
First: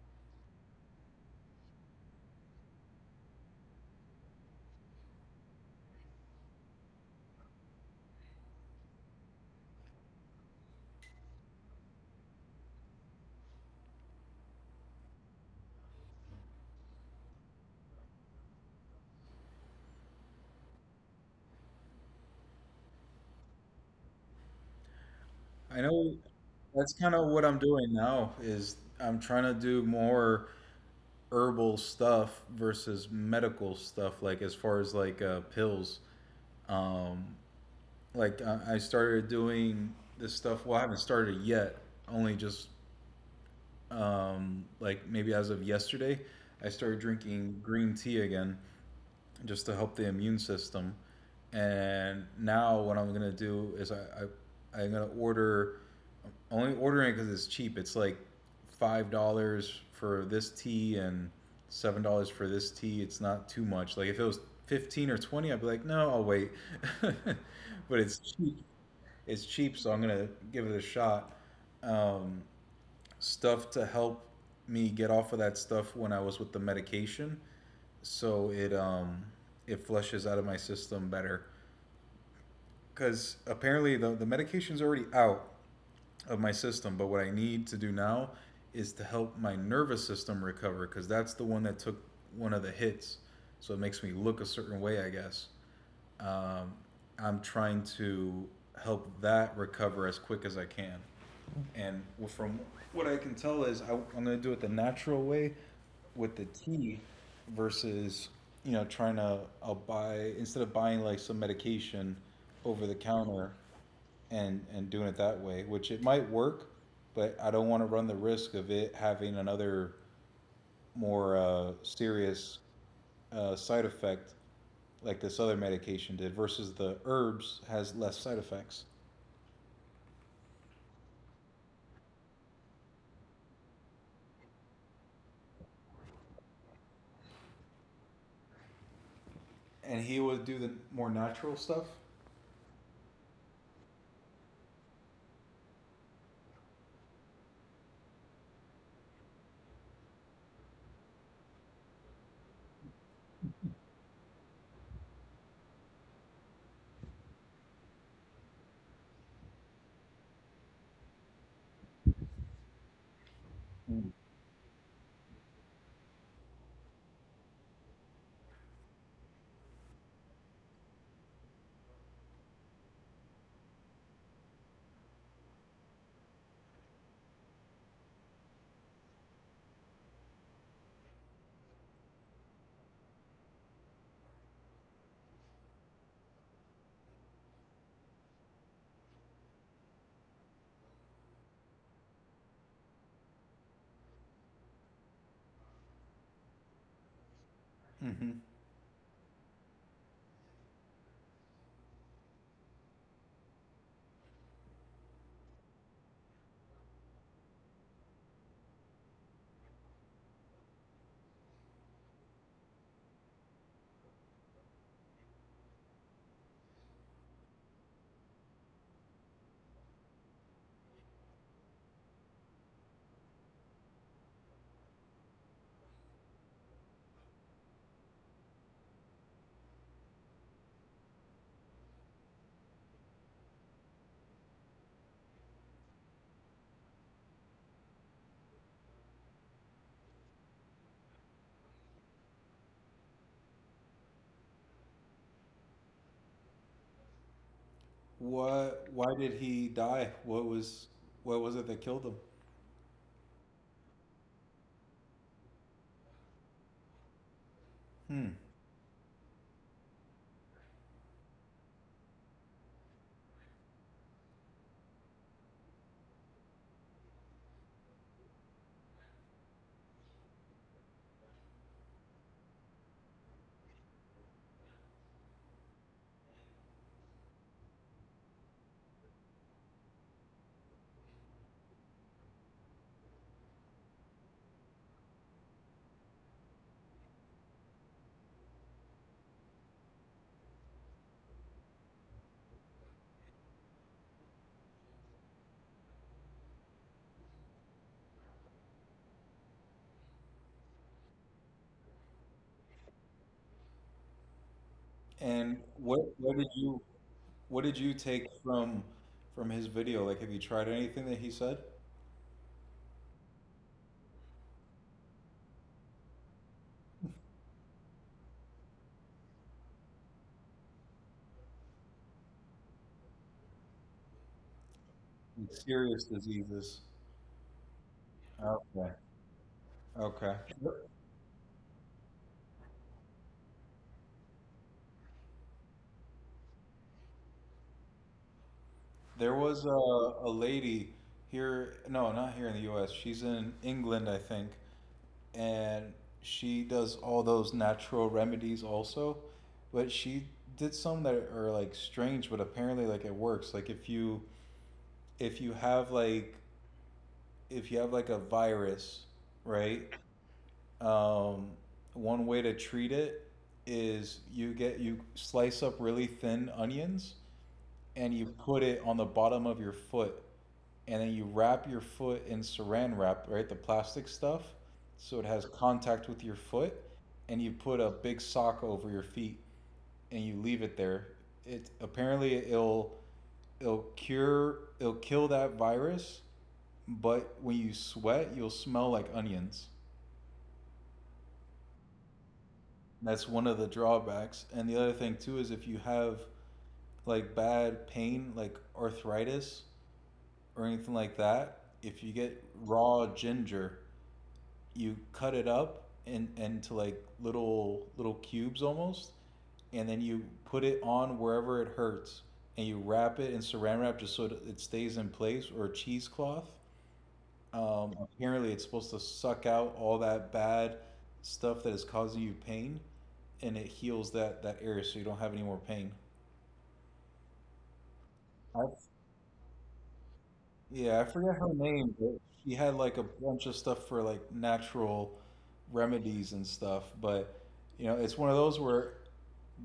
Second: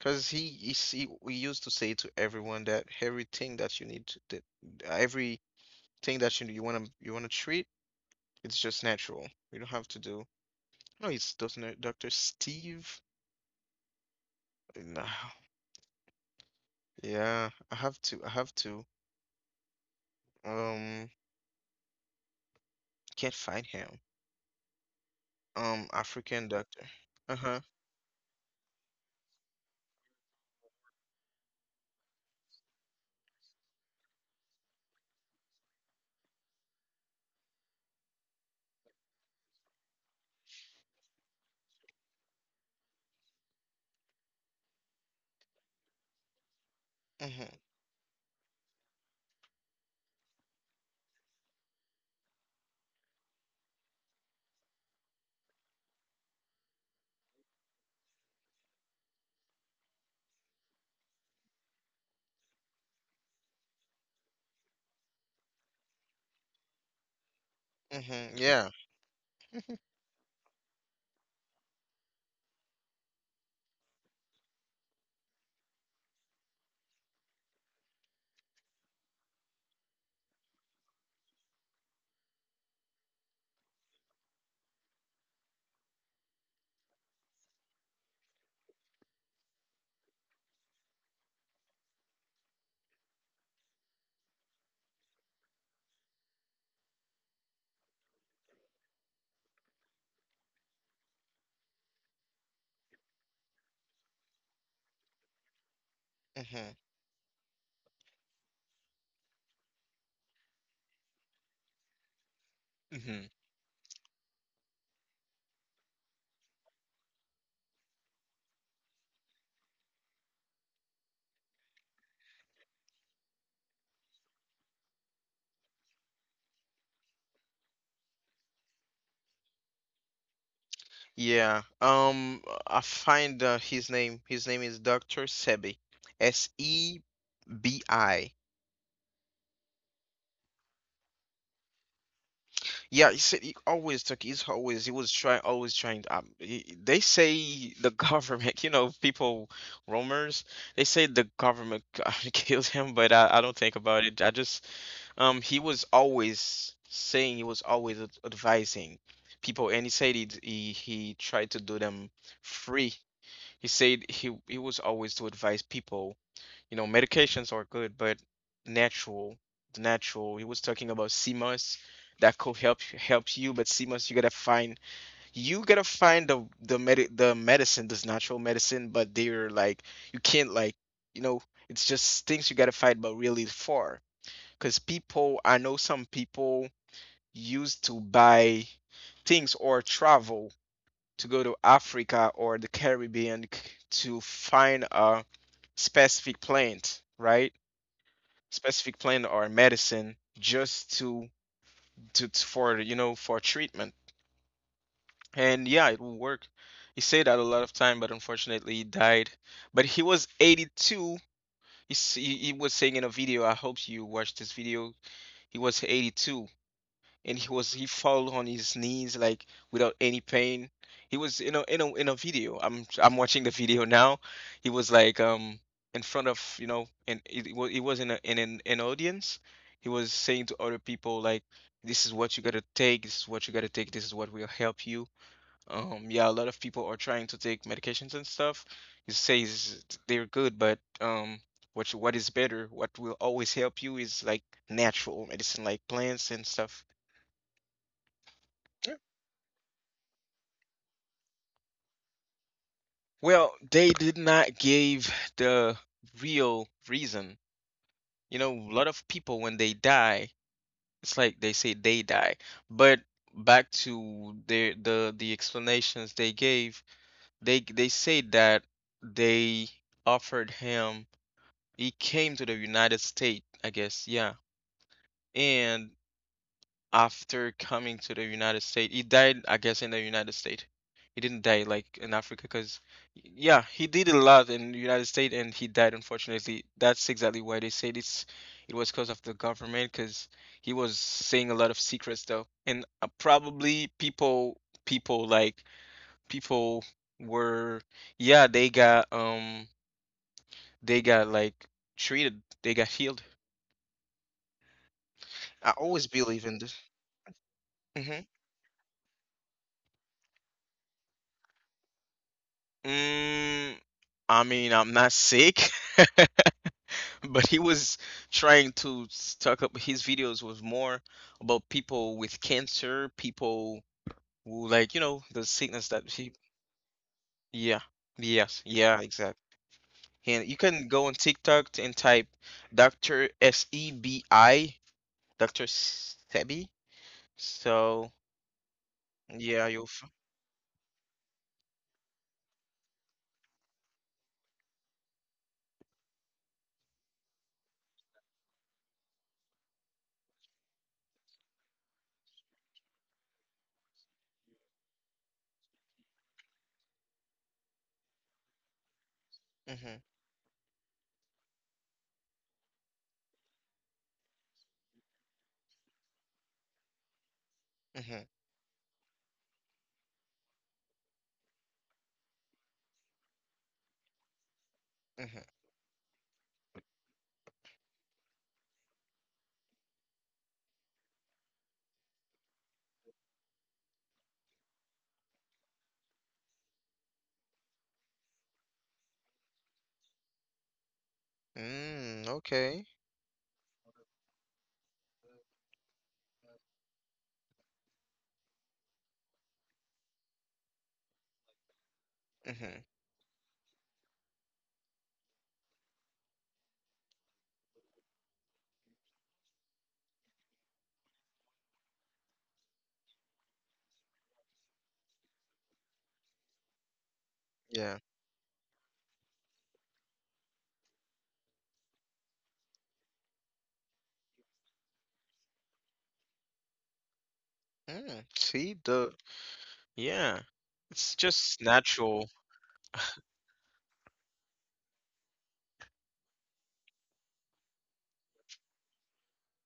Speaker 1: Cause he see, we used to say to everyone that everything that you need, to, that everything that you wanna treat, it's just natural. You don't have to do. No, it's Dr. Steve. No. Yeah, I have to. I have to. Um, can't find him.
Speaker 2: I know
Speaker 1: African doctor.
Speaker 2: that's kind of what I'm
Speaker 1: Uh-huh.
Speaker 2: doing now. Is I'm trying to do more herbal stuff versus medical stuff, like as far as like pills. Um, like I, I started doing this stuff. Well, I haven't started it yet, only just like maybe as of yesterday. I started
Speaker 1: Mm-hmm.
Speaker 2: drinking green tea again just to help the immune system. And now what I'm gonna do is I'm gonna order, only ordering because it's cheap. It's like $5 for this tea and $7 for this tea. It's not too much. Like if it was 15 or 20, I'd be like, no, I'll wait. But it's
Speaker 1: Mm-hmm.
Speaker 2: cheap.
Speaker 1: Yeah.
Speaker 2: It's cheap, so I'm gonna give it a shot. Um, Stuff to help me get off of that stuff when I was with the medication, so it it flushes out of my system better. Because apparently the medication's already out of my system. But what I need to do now is to help my nervous system recover, because that's the one that took one of the hits. So it makes me look a certain way, I guess. Um, I'm trying to help that recover as quick as I can. And from what I can tell is I, I'm going to do it the natural way with the
Speaker 1: Mm-hmm.
Speaker 2: tea versus you know trying to I'll buy, instead of buying like some medication over the
Speaker 1: Hmm.
Speaker 2: counter and doing it that way, which it might work, but I don't want to run the risk of it having another more serious side effect like this other medication did. Versus the herbs has less side effects,
Speaker 1: Yeah. I find his name. His name is Dr. Sebi. S E B I.
Speaker 2: and he would do the more natural stuff.
Speaker 1: Yeah, he said he always took. He's always, he was trying, always trying. He, they say the government. You know, people, rumors. They say the government killed him, but I don't think about it. I just, um, he was always saying, he was always advising people, and he said he tried to do them free. He said he was always to advise people, you know, medications are good, but natural, the natural. He was talking about CMOS that could help you, but CMOS, you gotta find, you gotta find the medicine, this natural medicine, but they're like, you can't like, you know, it's just things you gotta fight but really far. Cause people, I know some people used to buy things or travel to go to Africa or the Caribbean to find a specific plant, right?
Speaker 2: Mm-hmm.
Speaker 1: Specific plant or medicine just to for, you know, for treatment. And yeah, it will work. He said that a lot of time, but unfortunately he died. But he was 82. He, he was saying in a video. I hope you watched this video. He was 82, and he fell on his knees like without any pain. He was, you know, in a video. I'm watching the video now. He was like in front of, you know, and it was, he was in an audience. He was saying to other people like, this is what you gotta take. This is what you gotta take. This is what will help you. Um, yeah, a lot of people are trying to take medications and stuff. He says they're good, but what you, what is better, what will always help you is like natural medicine, like plants and stuff.
Speaker 2: What? Why did he die? What was it that killed him?
Speaker 1: Well, they did not give the real reason.
Speaker 2: Hmm.
Speaker 1: You know, a lot of people when they die, it's like they say they die. But back to the explanations they gave, they say that they offered him. He came to the United States, I guess, yeah. And after coming to the United States, he died, I guess, in the United States. He didn't die like in Africa, because yeah, he did a lot in the United States, and he died, unfortunately. That's exactly why they said it was because of the government, because he was saying a lot of secrets though, and probably people like people were, yeah, they got they got treated, they got healed.
Speaker 2: And
Speaker 1: I
Speaker 2: what
Speaker 1: always
Speaker 2: what
Speaker 1: believe
Speaker 2: did
Speaker 1: in this.
Speaker 2: you what did you
Speaker 1: Mm-hmm.
Speaker 2: take from his video? Like, have you tried anything that he said?
Speaker 1: Mm, I mean, I'm not sick, but he was trying to talk up his videos, was more about people with cancer, people who, like, you know, the sickness
Speaker 2: Serious
Speaker 1: that he,
Speaker 2: diseases.
Speaker 1: yeah, yes,
Speaker 2: Okay.
Speaker 1: yeah, exactly.
Speaker 2: Okay.
Speaker 1: And you can go on TikTok and type Dr. Sebi, Dr. Sebi. So,
Speaker 2: There was
Speaker 1: yeah,
Speaker 2: a,
Speaker 1: you'll,
Speaker 2: a lady here, no, not here in the US. She's in England, I think, and she does all those natural remedies also. But she did some that are like strange, but apparently like it works. Like if you if you have like if you have like a virus, right?
Speaker 1: mm-hmm,
Speaker 2: Um, One way to treat it is you get you slice up really thin onions and you
Speaker 1: hmm
Speaker 2: put it on the bottom of your foot and then you wrap your foot in saran wrap, right? The plastic stuff. So it has
Speaker 1: hmm.
Speaker 2: contact with your foot, and you put a big sock over your feet, and you leave it there. It apparently it'll cure, it'll kill that virus, but when you sweat, you'll smell like onions.
Speaker 1: Mm, okay.
Speaker 2: That's one of the drawbacks. And the other thing too is if you have like bad pain, like arthritis or anything like that, if you get
Speaker 1: Hmm.
Speaker 2: raw ginger, you cut it up in, into like little little cubes almost, and then you put it on wherever it hurts, and you wrap it in saran wrap just so that it stays in place, or a cheesecloth.
Speaker 1: Yeah.
Speaker 2: Apparently, it's supposed to suck out all that bad stuff that is causing you pain, and it heals that area so you don't have any more pain.
Speaker 1: Mm, see
Speaker 2: I've
Speaker 1: the, yeah.
Speaker 2: Yeah, I
Speaker 1: It's
Speaker 2: forget her
Speaker 1: just
Speaker 2: name, but
Speaker 1: natural.
Speaker 2: she had like a bunch of stuff for like natural remedies and stuff. But you know, it's one of those where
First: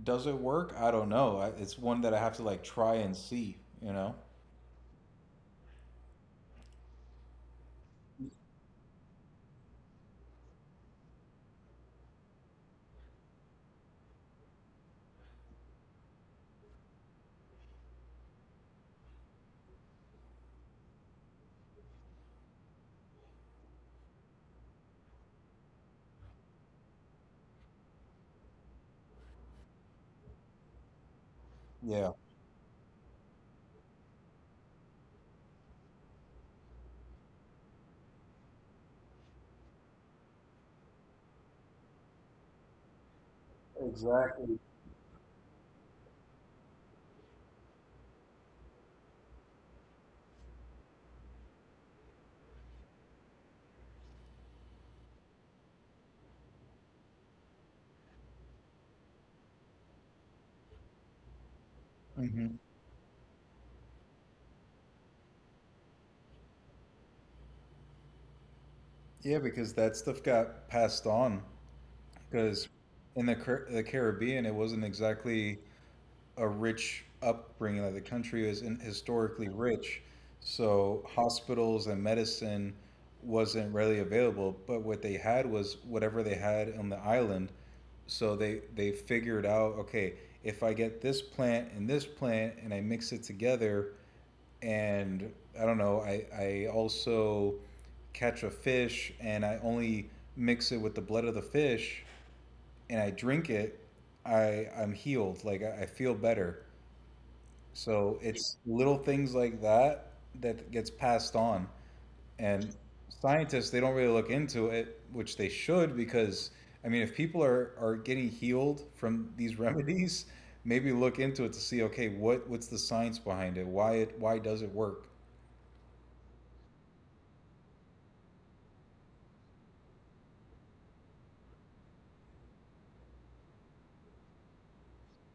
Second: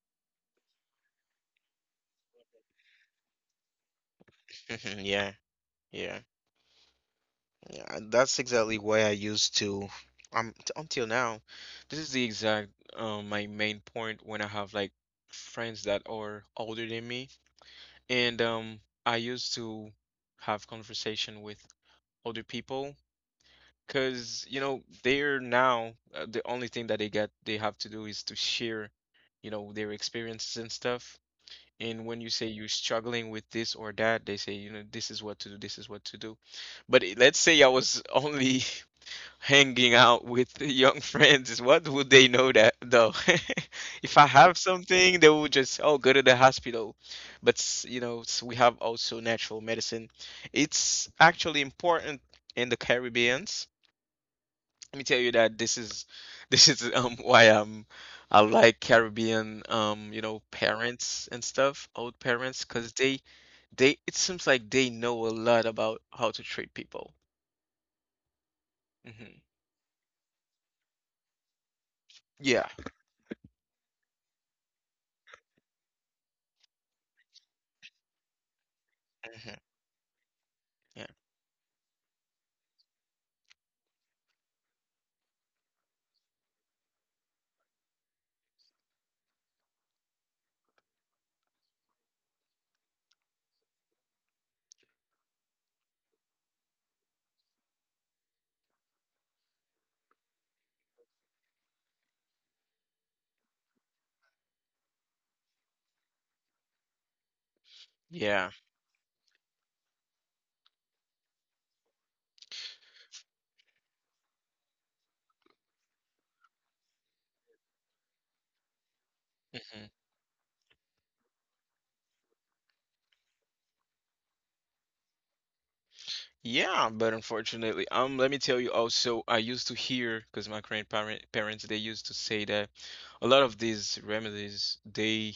Speaker 2: does it work? I don't know. It's one that I have to like try and see, you know?
Speaker 1: Mhm. Yeah. Yeah. Yeah, and that's exactly why I used to, until now. This is the exact, my main point, when I have like friends that are older than me, and I used to have conversation with older people, because, you know, they're now, the only thing that they get they have to do is to share, you know, their experiences and stuff. And
Speaker 2: Yeah,
Speaker 1: when you say you're struggling with this or that, they say, you know, this is what to do, this is what to do. But let's say I was only hanging out with the young friends, what would they know that though? If I have
Speaker 2: exactly.
Speaker 1: something, they will just, oh, go to the hospital. But, you know, we have also natural medicine. It's actually important in the Caribbean. Let me tell you that this is this is why I'm, I like Caribbean, you know, parents and stuff, old parents,
Speaker 2: Hmm.
Speaker 1: because they it seems like they know a lot about how to treat people. Hmm.
Speaker 2: Yeah, because that stuff got passed on,
Speaker 1: Yeah.
Speaker 2: because in the Caribbean, it wasn't exactly a rich upbringing. Like the country is in, historically
Speaker 1: Hmm.
Speaker 2: rich,
Speaker 1: Yeah.
Speaker 2: so hospitals and medicine wasn't readily available. But what they had was whatever they had on the island. So they figured out, okay, if I get this plant and I mix it together, and I don't know, I also catch a fish and I only mix it with the blood of the fish and I drink it, I'm healed. Like I feel better. So
Speaker 1: Yeah.
Speaker 2: it's little things like that that gets passed on. And scientists, they don't really look into it, which they should, because I mean, if people are getting healed from these
Speaker 1: Hmm.
Speaker 2: remedies, maybe look into it to see, okay, what's the science behind it? Why it, why does it work?
Speaker 1: Yeah, but unfortunately, let me tell you also, I used to hear, because my grandparent parents they used to say that a lot of these remedies, they,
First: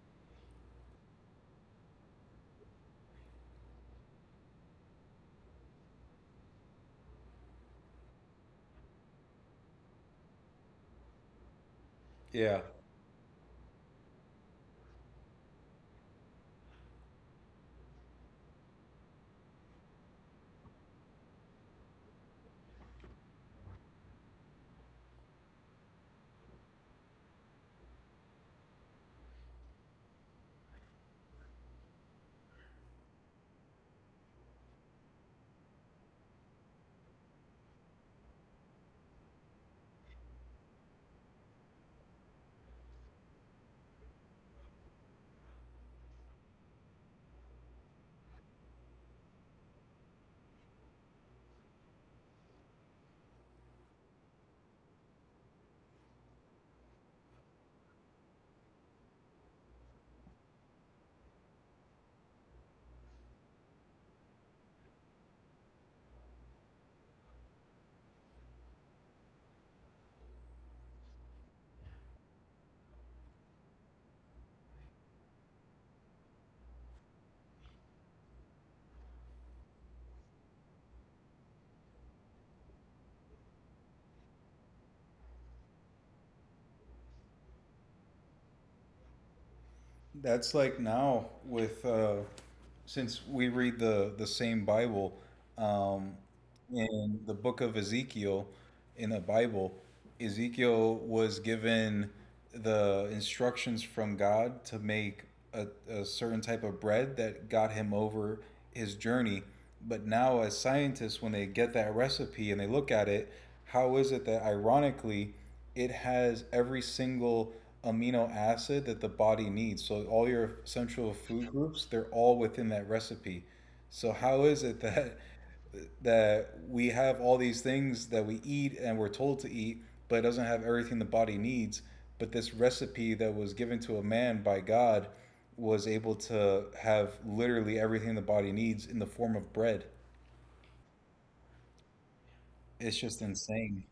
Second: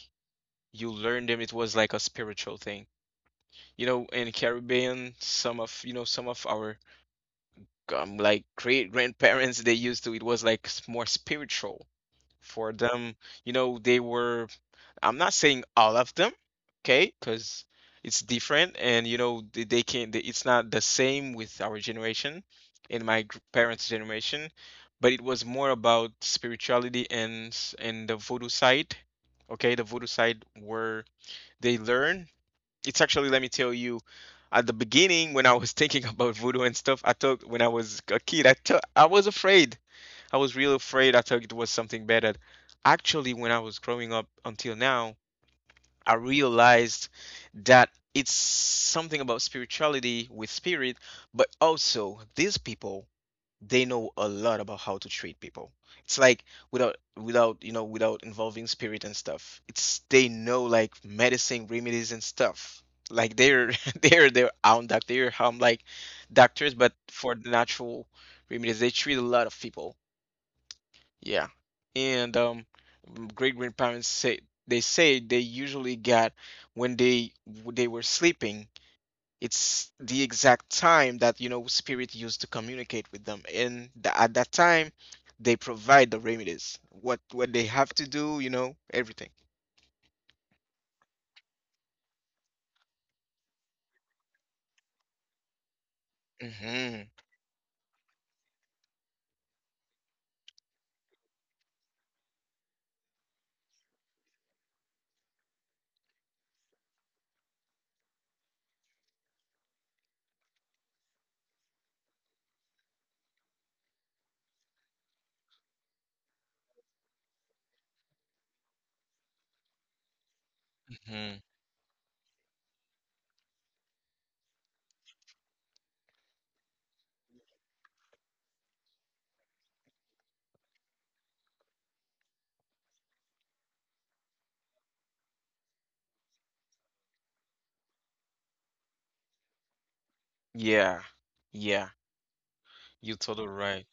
Speaker 1: you learn them. It was like a spiritual thing. You know, in Caribbean, some of, you know, some of our, like great grandparents, they used to, it was like more spiritual
Speaker 2: Yeah.
Speaker 1: for them. You know, they were, I'm not saying all of them, okay, because it's different, and you know they can, it's not the same with our generation and my parents' generation. But it was more about spirituality and and the voodoo side, okay, the voodoo side where they learn. It's actually, let me tell you, at the beginning, when I was thinking about voodoo and stuff, I thought, when I was a kid, I thought I was afraid, I was real afraid, I thought it was something better. Actually, when I was growing up until now, I realized that it's something about spirituality, with spirit, but also these people, they know a lot about how to treat people. It's like without you know, without involving spirit and stuff. It's, they know like medicine, remedies and stuff. Like they're they're their own doctor. They're like doctors, but for the natural remedies, they treat a lot of people. Yeah, and great grandparents say, they say they usually got, when they were sleeping, it's the exact time that, you know, spirit used to communicate with them. And at that time, they provide the remedies, what they have to do, you know, everything.
Speaker 2: That's like now with since we read the same Bible, um,
Speaker 1: Hmm.
Speaker 2: in the book of Ezekiel in the Bible, Ezekiel was given the instructions from God to make a certain type of bread that got him over his journey. But now, as scientists, when they get that recipe and they look at it, how is it that ironically it has every single amino acid that the body needs. So all your essential
Speaker 1: Hmm.
Speaker 2: food groups, they're all within that recipe. So how is it that we have all these things that we eat and we're told to eat, but it doesn't have everything the body needs? But this recipe that was given to a man by God was able to have literally everything the body needs in the form of bread.
Speaker 1: Yeah. Yeah.
Speaker 2: It's
Speaker 1: You're
Speaker 2: just
Speaker 1: totally
Speaker 2: insane.
Speaker 1: right.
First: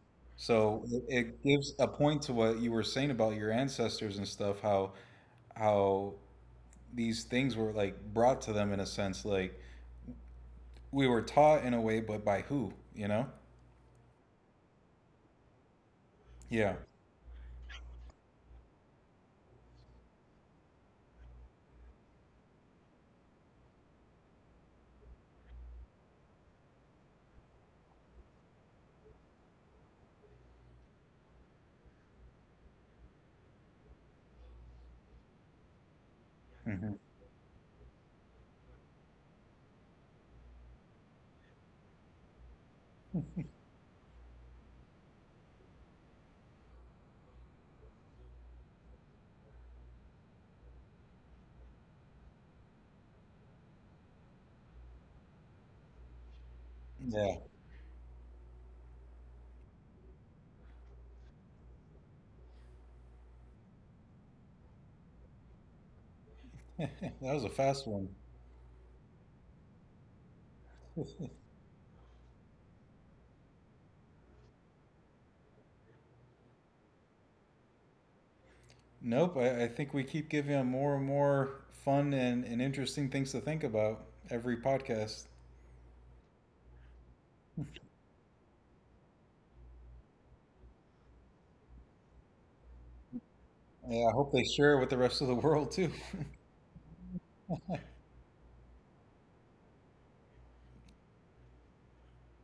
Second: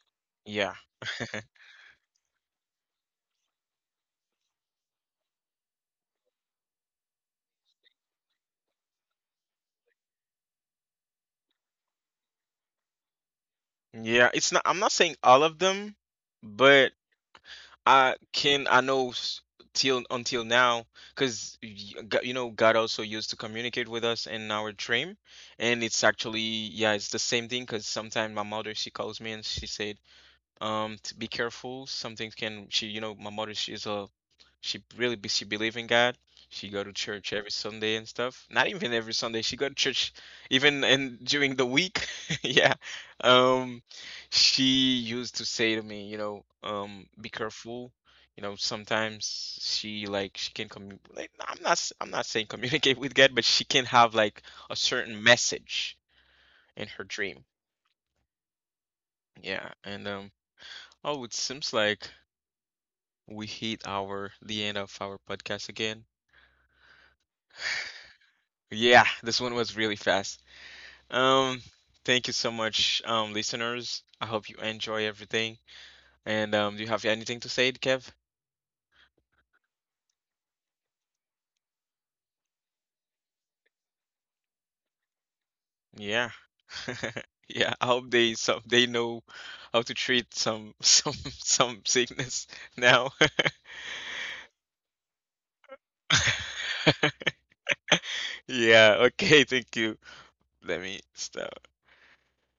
Speaker 1: Yeah.
Speaker 2: So it gives a point to what you were saying about your ancestors and stuff, how how these things were like brought to them in a sense, like we were taught in a way, but by who, you know?
Speaker 1: Yeah. It's not, I'm not saying all of them,
Speaker 2: Yeah.
Speaker 1: but. I can, till until now, because you know God also used to communicate with us in our dream, and it's actually, yeah, it's the same thing, because sometimes my mother, she calls me and she said, to be careful, some things can she, you know, my mother, she's a she really be, she believe in God, she go to
Speaker 2: Hmm.
Speaker 1: church every Sunday and stuff, not even every Sunday she go to church, even and during the week, yeah, um she used to say to me, you know, be careful, you know, sometimes she like, she can commu like, nah, I'm not I'm not saying communicate with God, but she can have like a certain message in her
Speaker 2: Yeah.
Speaker 1: dream, yeah, and oh, it seems like we hit our the end of our podcast again.
Speaker 2: That was a fast one.
Speaker 1: Yeah, this one was really fast. Um, thank you so much, listeners. I hope you enjoy everything. And do you have anything to say, Kev?
Speaker 2: Nope, I think we keep giving them more and more fun and interesting things to think about every podcast.
Speaker 1: Yeah. Yeah, I hope they some they know how to treat some some sickness now.
Speaker 2: Yeah, I hope they share it with the rest of the world too.
Speaker 1: Yeah, okay, thank you. Let me stop.